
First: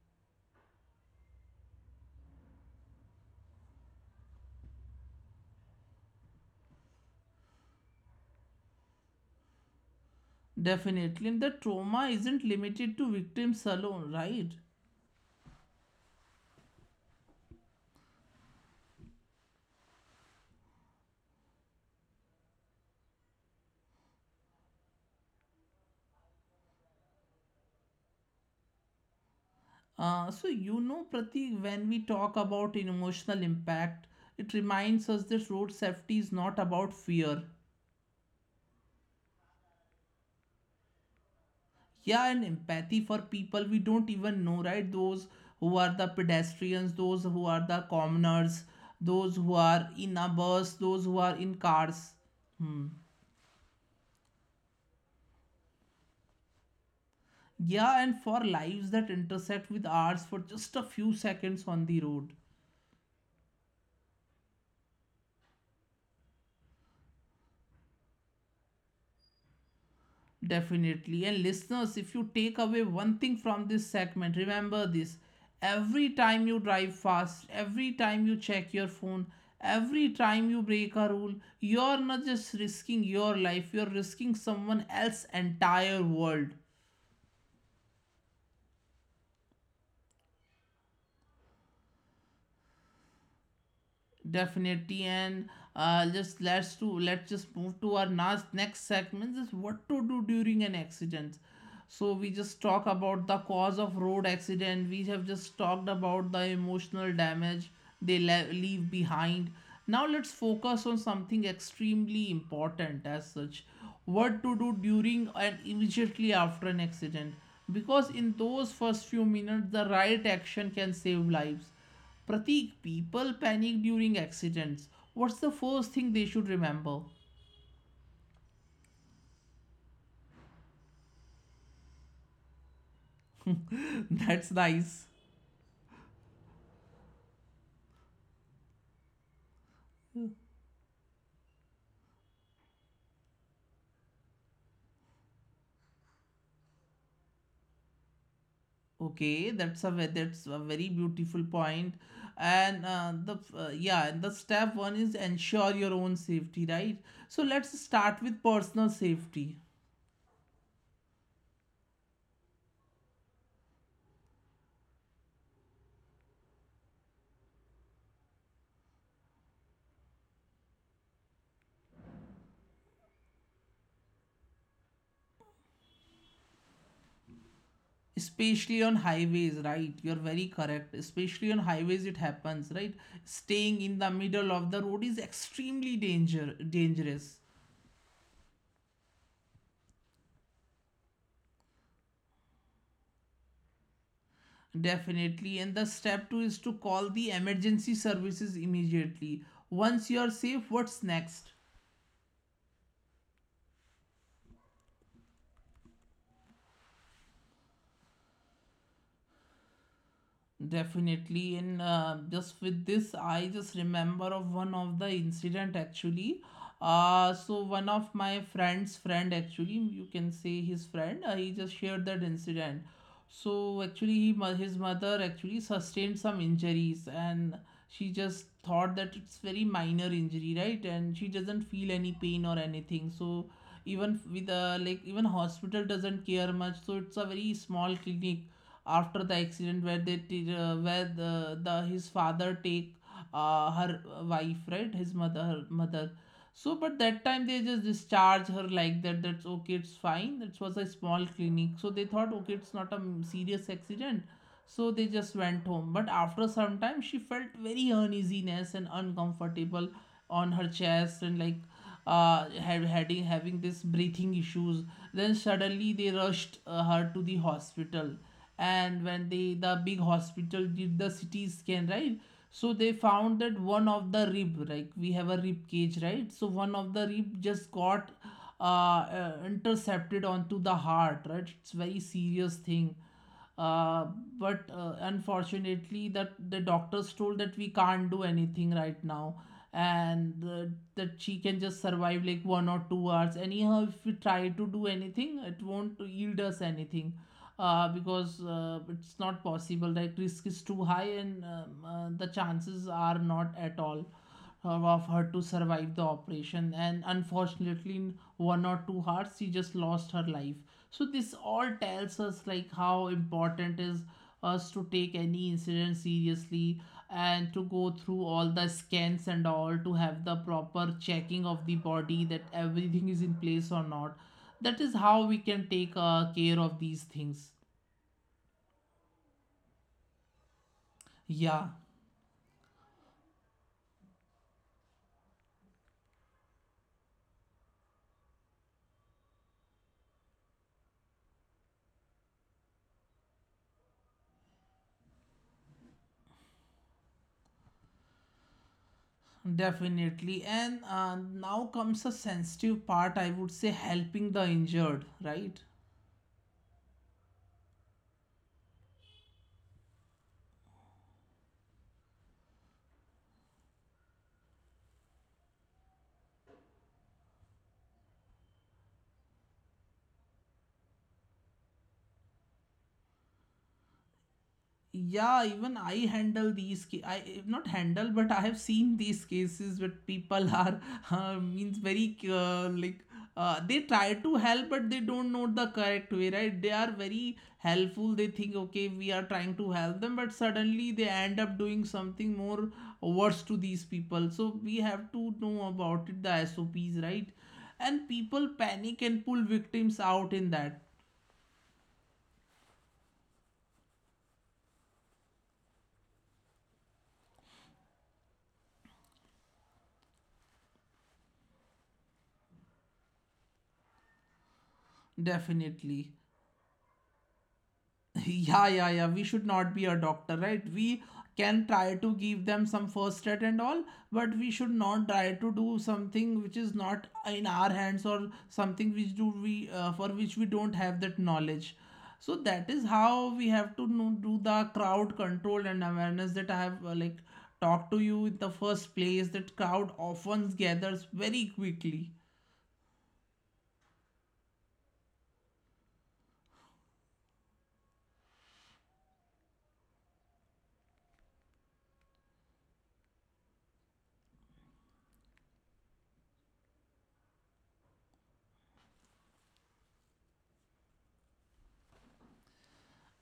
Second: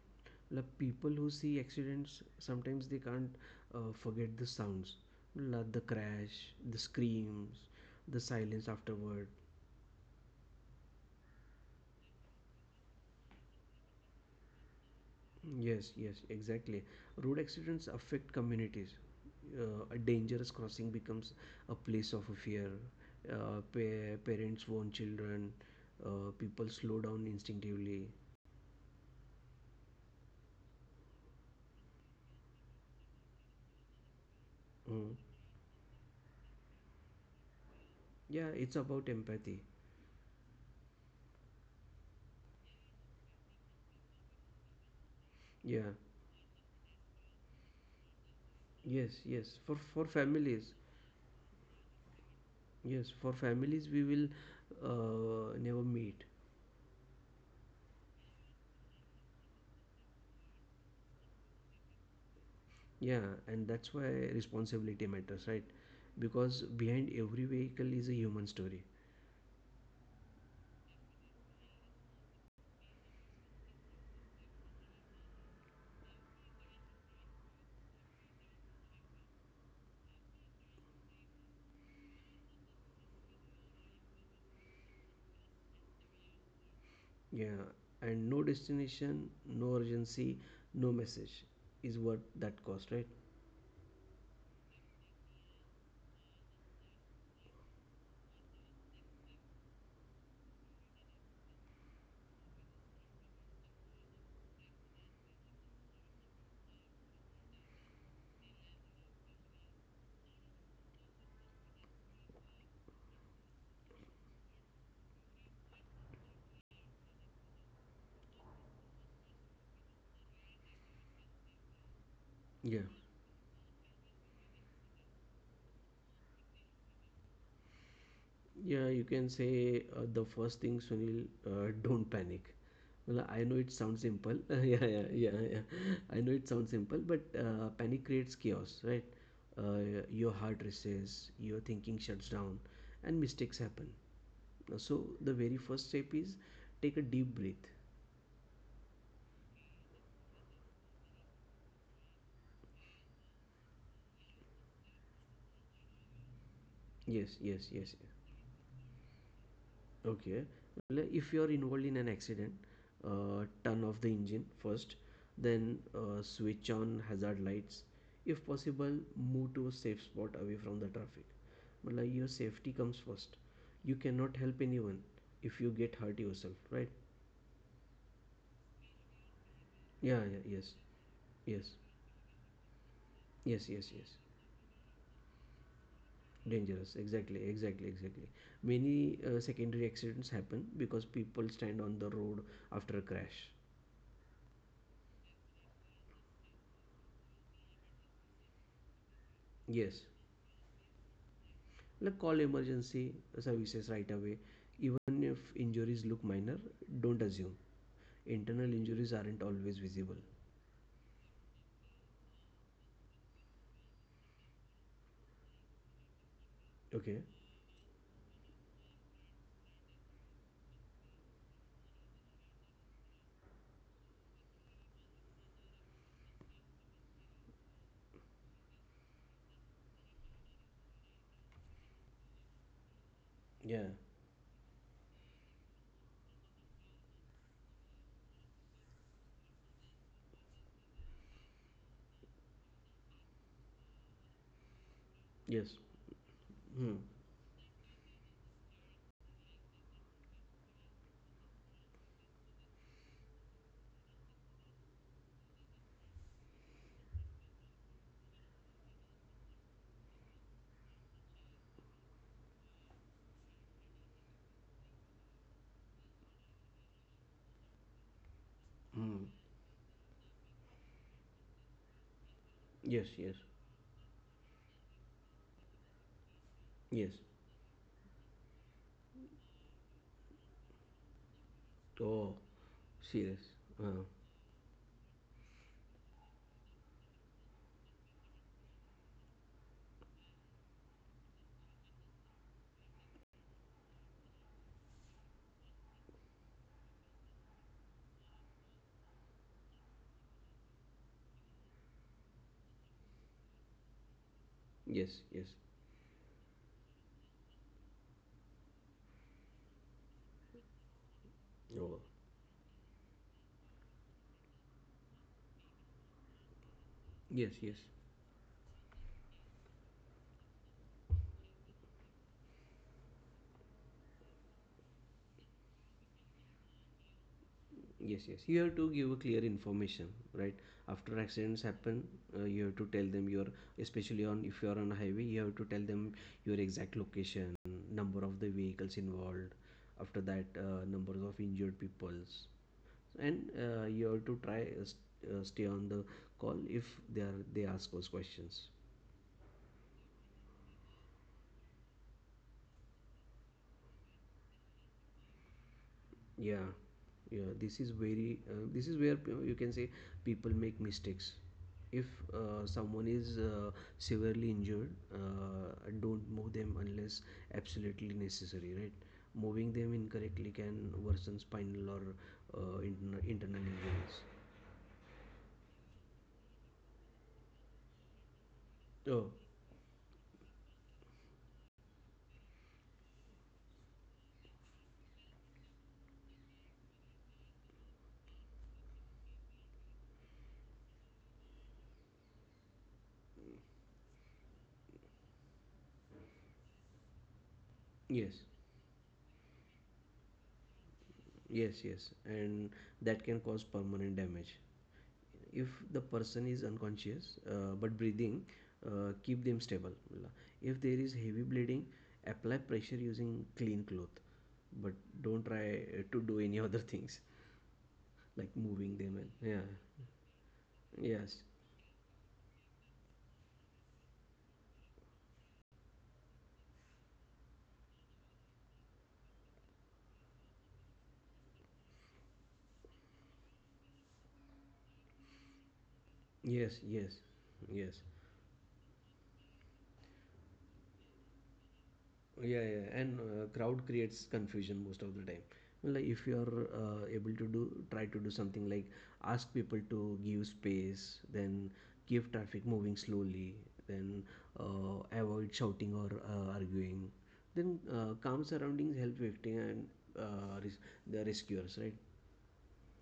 S1: Like people who see accidents, sometimes they can't forget the sounds, like the crash, the screams, the silence afterward.
S2: Definitely, and the trauma isn't limited to victims alone, right?
S1: Yes, yes, exactly. Road accidents affect communities. A dangerous crossing becomes a place of fear. Parents warn children. People slow down instinctively.
S2: So, you know, Pratik, when we talk about emotional impact, it reminds
S1: Mm.
S2: us that road safety is not about fear.
S1: Yeah, it's about empathy.
S2: Yeah, and empathy for people we don't even know, right? Those who
S1: Yeah,
S2: are the pedestrians, those who are the commoners,
S1: yes,
S2: those who
S1: yes. For
S2: are
S1: for
S2: in a
S1: families,
S2: bus, those who are in cars. Hmm.
S1: yes, for families we will never meet.
S2: Yeah, and for lives that intersect with ours for just a few seconds on the road.
S1: Yeah, and that's why responsibility matters, right? Because behind every vehicle is a human story.
S2: Definitely. And listeners, if you take away one thing from this segment, remember this. Every time you drive fast, every time you check your phone, every time you break a rule, you're not just risking your life, you're risking someone else's entire world.
S1: Yeah, and no destination, no urgency, no message is what that cost, right?
S2: Definitely. And just let's to let's just move to our next segment, is what to do during an accident. So we just talk about the cause of road accident, we have just talked about the emotional damage they leave behind. Now let's focus on something extremely important as such: what to do during and immediately after an accident, because in those first few minutes the right action can save lives. Pratik,
S1: Yeah,
S2: people panic during accidents. What's the first thing they should remember?
S1: yeah, you can say the first thing, Sunil, don't panic. Well, I know it sounds simple.
S2: That's
S1: Yeah,
S2: nice.
S1: yeah, yeah, yeah. I know it sounds simple, but panic creates chaos, right? Your heart races, your thinking shuts down, and mistakes happen. So the very first step is take a deep breath.
S2: Okay, that's a that's a very beautiful point. And and the step one is ensure your own safety, right? So
S1: Yes,
S2: let's
S1: yes, yes.
S2: start with personal safety,
S1: Okay. Well, if you're involved in an accident, turn off the engine first, then switch on hazard lights. If possible, move to a safe spot away from the traffic. But like your safety comes first. You cannot help anyone if you get hurt yourself, right?
S2: especially on highways, right? You're
S1: Yeah,
S2: very
S1: yeah, yes,
S2: correct. Especially on
S1: yes,
S2: highways, it happens, right? Staying
S1: yes,
S2: in
S1: yes,
S2: the
S1: yes.
S2: middle of the road is extremely
S1: Dangerous,
S2: dangerous.
S1: exactly, exactly, exactly. Many secondary accidents happen because people stand on the road after a crash.
S2: Definitely. And the step two is to call the emergency services immediately. Once
S1: Yes,
S2: you are safe, what's next?
S1: like call emergency services right away, even if injuries look minor. Don't assume. Internal injuries aren't always visible.
S2: Definitely, and just with this, I just remember of one of the incident actually.
S1: Okay.
S2: So one of my friend's friend actually, you can say his friend, he just shared that incident. So actually, he, his mother actually sustained some injuries, and she just thought that it's very minor injury, right? And she doesn't feel any pain or anything. So
S1: Yeah.
S2: even with like even hospital doesn't care much. So it's a very small clinic after the accident where they where the his father take her wife, right, his mother, her
S1: Yes.
S2: mother. So
S1: Hmm.
S2: but that time they just discharge her like that. That's okay, it's fine, it was a small clinic, so they thought, okay, it's not a serious accident. So they just went home. But after some time, she felt very uneasiness and uncomfortable on her chest, and like had, having having this breathing issues. Then suddenly they rushed her to the hospital, and
S1: Hmm.
S2: when they, the big hospital, did the CT scan, right? So they
S1: Yes, yes,
S2: found that one of the rib, like we have a rib cage, right? So one of
S1: yes.
S2: the rib just got intercepted onto the heart, right? It's very
S1: Oh,
S2: serious thing.
S1: serious. Uh,
S2: Uh, but Unfortunately, that the doctors told that we can't do anything right now, and that she can just survive like 1 or 2 hours. Anyhow, if we try to do anything, it won't yield us anything, because it's not possible. Like risk is too high, and the chances are not at all of her to
S1: yes, yes.
S2: survive the operation. And unfortunately, in one or two hearts, she just lost her life. So this all tells
S1: Oh.
S2: us like how important is us to take any incident seriously, and to
S1: Yes,
S2: go
S1: yes,
S2: through all the scans and all, to have the proper checking of the body, that everything is in place or not. That is how we can take care of these things.
S1: yes, yes. You have to give a clear information, right? After
S2: Yeah.
S1: accidents happen, you have to tell them your, especially on if you are on a highway, you have to tell them your exact location, number of the vehicles involved, after that numbers of injured peoples, and you have to try stay on the call if they ask us questions.
S2: Definitely. And now comes a sensitive part, I would say, helping the injured, right?
S1: Yeah, yeah, this is very this is where you can say people make mistakes. If someone is severely injured, don't move them unless absolutely necessary, right? Moving them incorrectly can worsen spinal or internal injuries.
S2: Yeah, even I not handle but I have seen these
S1: Oh.
S2: cases where people are means very like they try to help, but they don't know the correct way, right? They are very helpful, they think, okay, we are trying to help them, but suddenly they end up doing something more worse to these people. So we have to know about it, the SOPs, right? And people
S1: Yes,
S2: panic and pull victims out in that.
S1: yes, yes. And that can cause permanent damage. If the person is unconscious but breathing, keep them stable. If there is heavy bleeding, apply pressure using clean cloth, but don't try
S2: Definitely.
S1: to do any other things like
S2: Yeah, yeah, yeah,
S1: moving
S2: we
S1: them and
S2: should not
S1: yeah.
S2: be a doctor, right? We
S1: Yes,
S2: can try to give them some first aid and all, but we should not try to do something which is not in our hands, or something which do we for which we don't have that knowledge. So that is how we have to know, do the crowd control and awareness, that I have
S1: yes,
S2: like
S1: yes,
S2: talked to
S1: yes.
S2: you in the first place, that crowd often gathers very quickly.
S1: Yeah, yeah, and crowd creates confusion most of the time. Like if you are able to do, try to do something, like ask people to give space, then keep traffic moving slowly, then avoid shouting or arguing. Then calm surroundings help victim and uh, res- the rescuers, right?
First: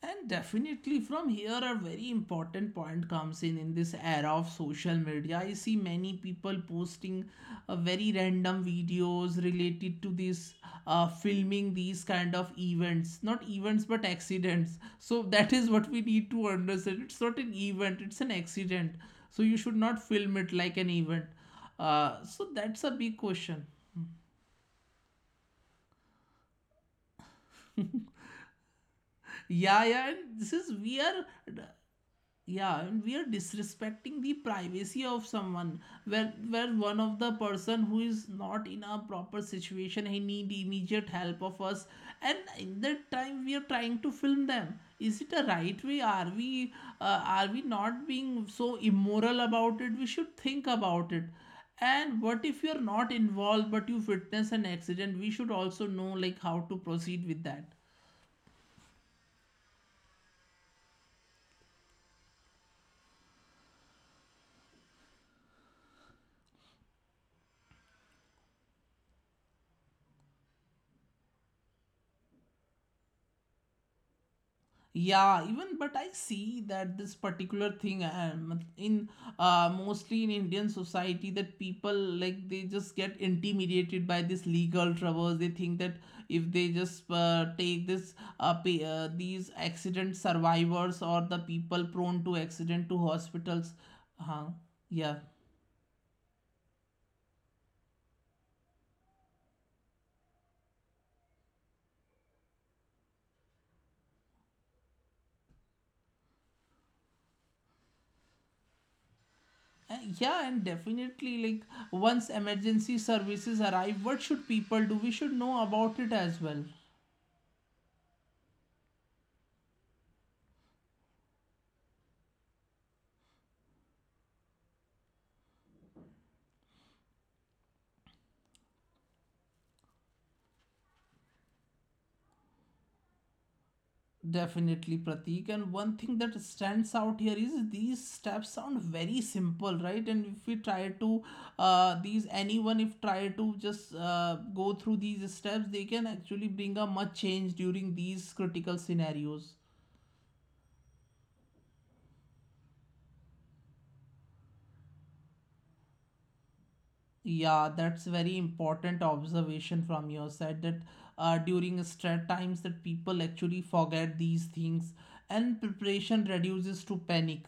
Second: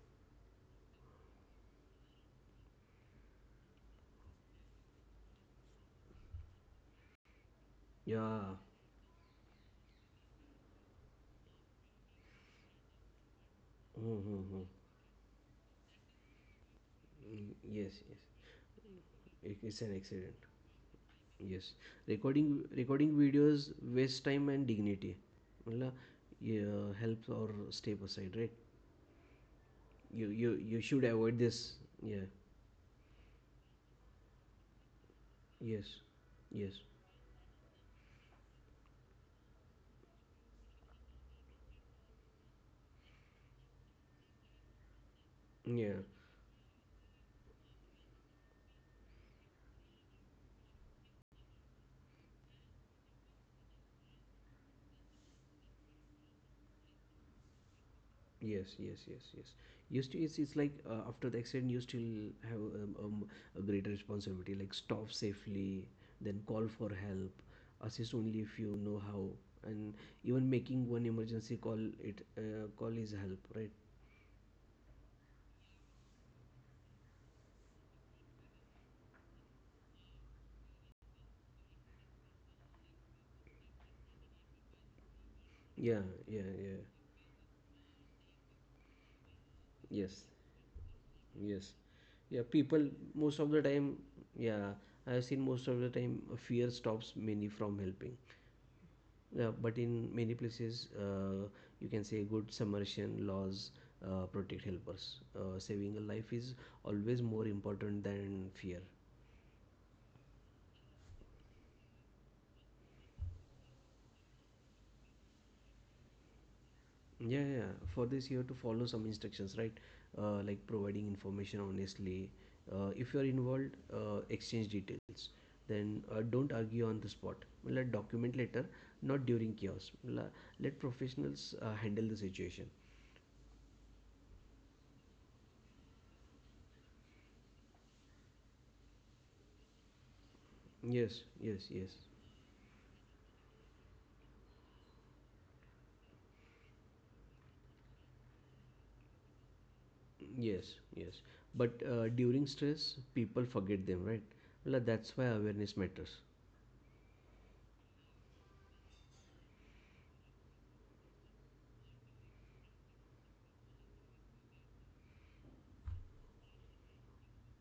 S2: And definitely from here a very important point comes in this era of social media, I see many people posting very
S1: Yeah.
S2: random videos related to this, filming these kind of events, not events but
S1: Mm-hmm.
S2: accidents. So that is what we need to understand. It's not an
S1: Yes,
S2: event,
S1: yes.
S2: it's an accident. So you
S1: It's
S2: should
S1: an
S2: not
S1: accident.
S2: film it like an event.
S1: Yes, recording
S2: So that's a
S1: recording
S2: big
S1: videos
S2: question.
S1: waste time and dignity. मतलब ये helps or step aside, right?
S2: Yeah, yeah, and this is
S1: You should
S2: we are
S1: avoid this. Yeah.
S2: yeah and we are disrespecting the privacy of someone,
S1: Yes,
S2: where
S1: yes.
S2: one of the person who is not in a proper situation, he need immediate help of us, and in that time we are trying to film them. Is it a
S1: Yeah,
S2: right way? Are we are we not being so immoral about it? We should think about it. And what if you are not involved but you witness an accident? We should also know like how to proceed with that.
S1: yes, yes, yes, yes. You still, it's like after the accident, you still have a greater responsibility, like stop safely, then call for help, assist only if you know how, and even making one emergency call it call is help, right?
S2: Yeah, even but I see that this particular thing in mostly in Indian society, that people like, they just get intimidated by this legal troubles. They think
S1: Yeah,
S2: that
S1: yeah,
S2: if they
S1: yeah.
S2: just these accident
S1: Yes.
S2: survivors or the
S1: Yes.
S2: people prone
S1: Yeah,
S2: to
S1: people
S2: accident, to
S1: most of the
S2: hospitals,
S1: time,
S2: huh?
S1: yeah, I
S2: Yeah.
S1: have seen most of the time fear stops many from helping. Yeah, but in many places, you can say good submersion laws protect helpers. Saving a life is always more important than fear.
S2: Yeah, and definitely, like once emergency services arrive, what should people do? We should know about it as well.
S1: Yeah, yeah. Yeah. For this, you have to follow some instructions, right? Like providing information honestly. If you are involved, exchange details. Then don't argue on the spot. Well, let document later, not during chaos. Let professionals handle the situation.
S2: Definitely, Pratik. And one thing that stands out here is these steps sound very simple, right? And if we try
S1: Yes,
S2: to,
S1: yes, yes,
S2: these, anyone if try to just go through these steps, they can actually bring a much change during these critical scenarios.
S1: yes, yes. But during stress, people forget them, right? Well, that's why awareness matters.
S2: Yeah, that's very important observation from your side, that during stress times that people actually forget these things, and preparation reduces to panic.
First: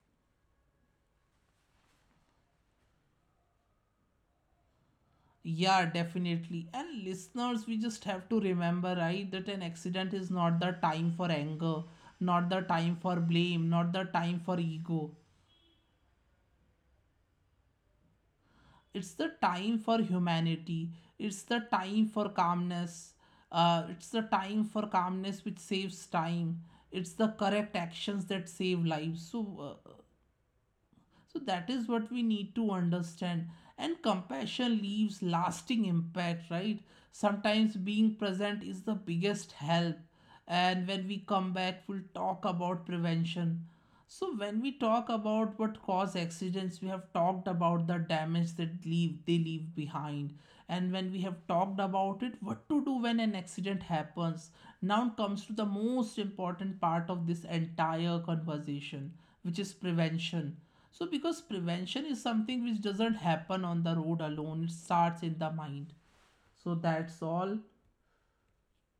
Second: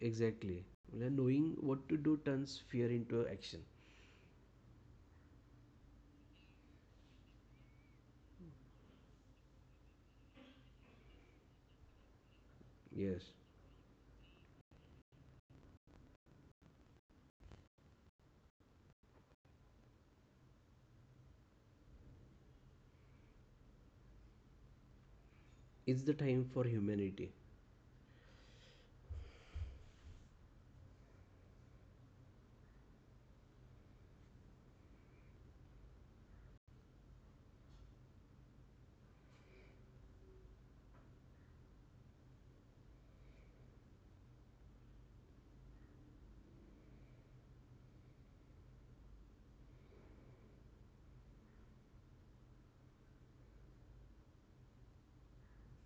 S1: Exactly. Well, knowing what to do turns fear into action.
S2: Yeah, definitely. And listeners, we just have to remember, right, that an accident is not the time for anger, not the time for
S1: Yes.
S2: blame, not the time for ego. It's the time for humanity. It's the time for calmness. It's the time for calmness which
S1: It's the
S2: saves
S1: time for
S2: time. It's
S1: humanity.
S2: the correct actions that save lives. So, so that is what we need to understand. And compassion leaves lasting impact, right? Sometimes being present is the biggest help. And when we come back, we'll talk about prevention. So when we talk about what cause accidents, we have talked about the damage that leave behind. And when we have talked about it, what to do when an accident happens. Now comes to the most important part of this entire conversation, which is prevention. So, because prevention is something which doesn't happen on the road alone, it starts in the mind. So, that's all.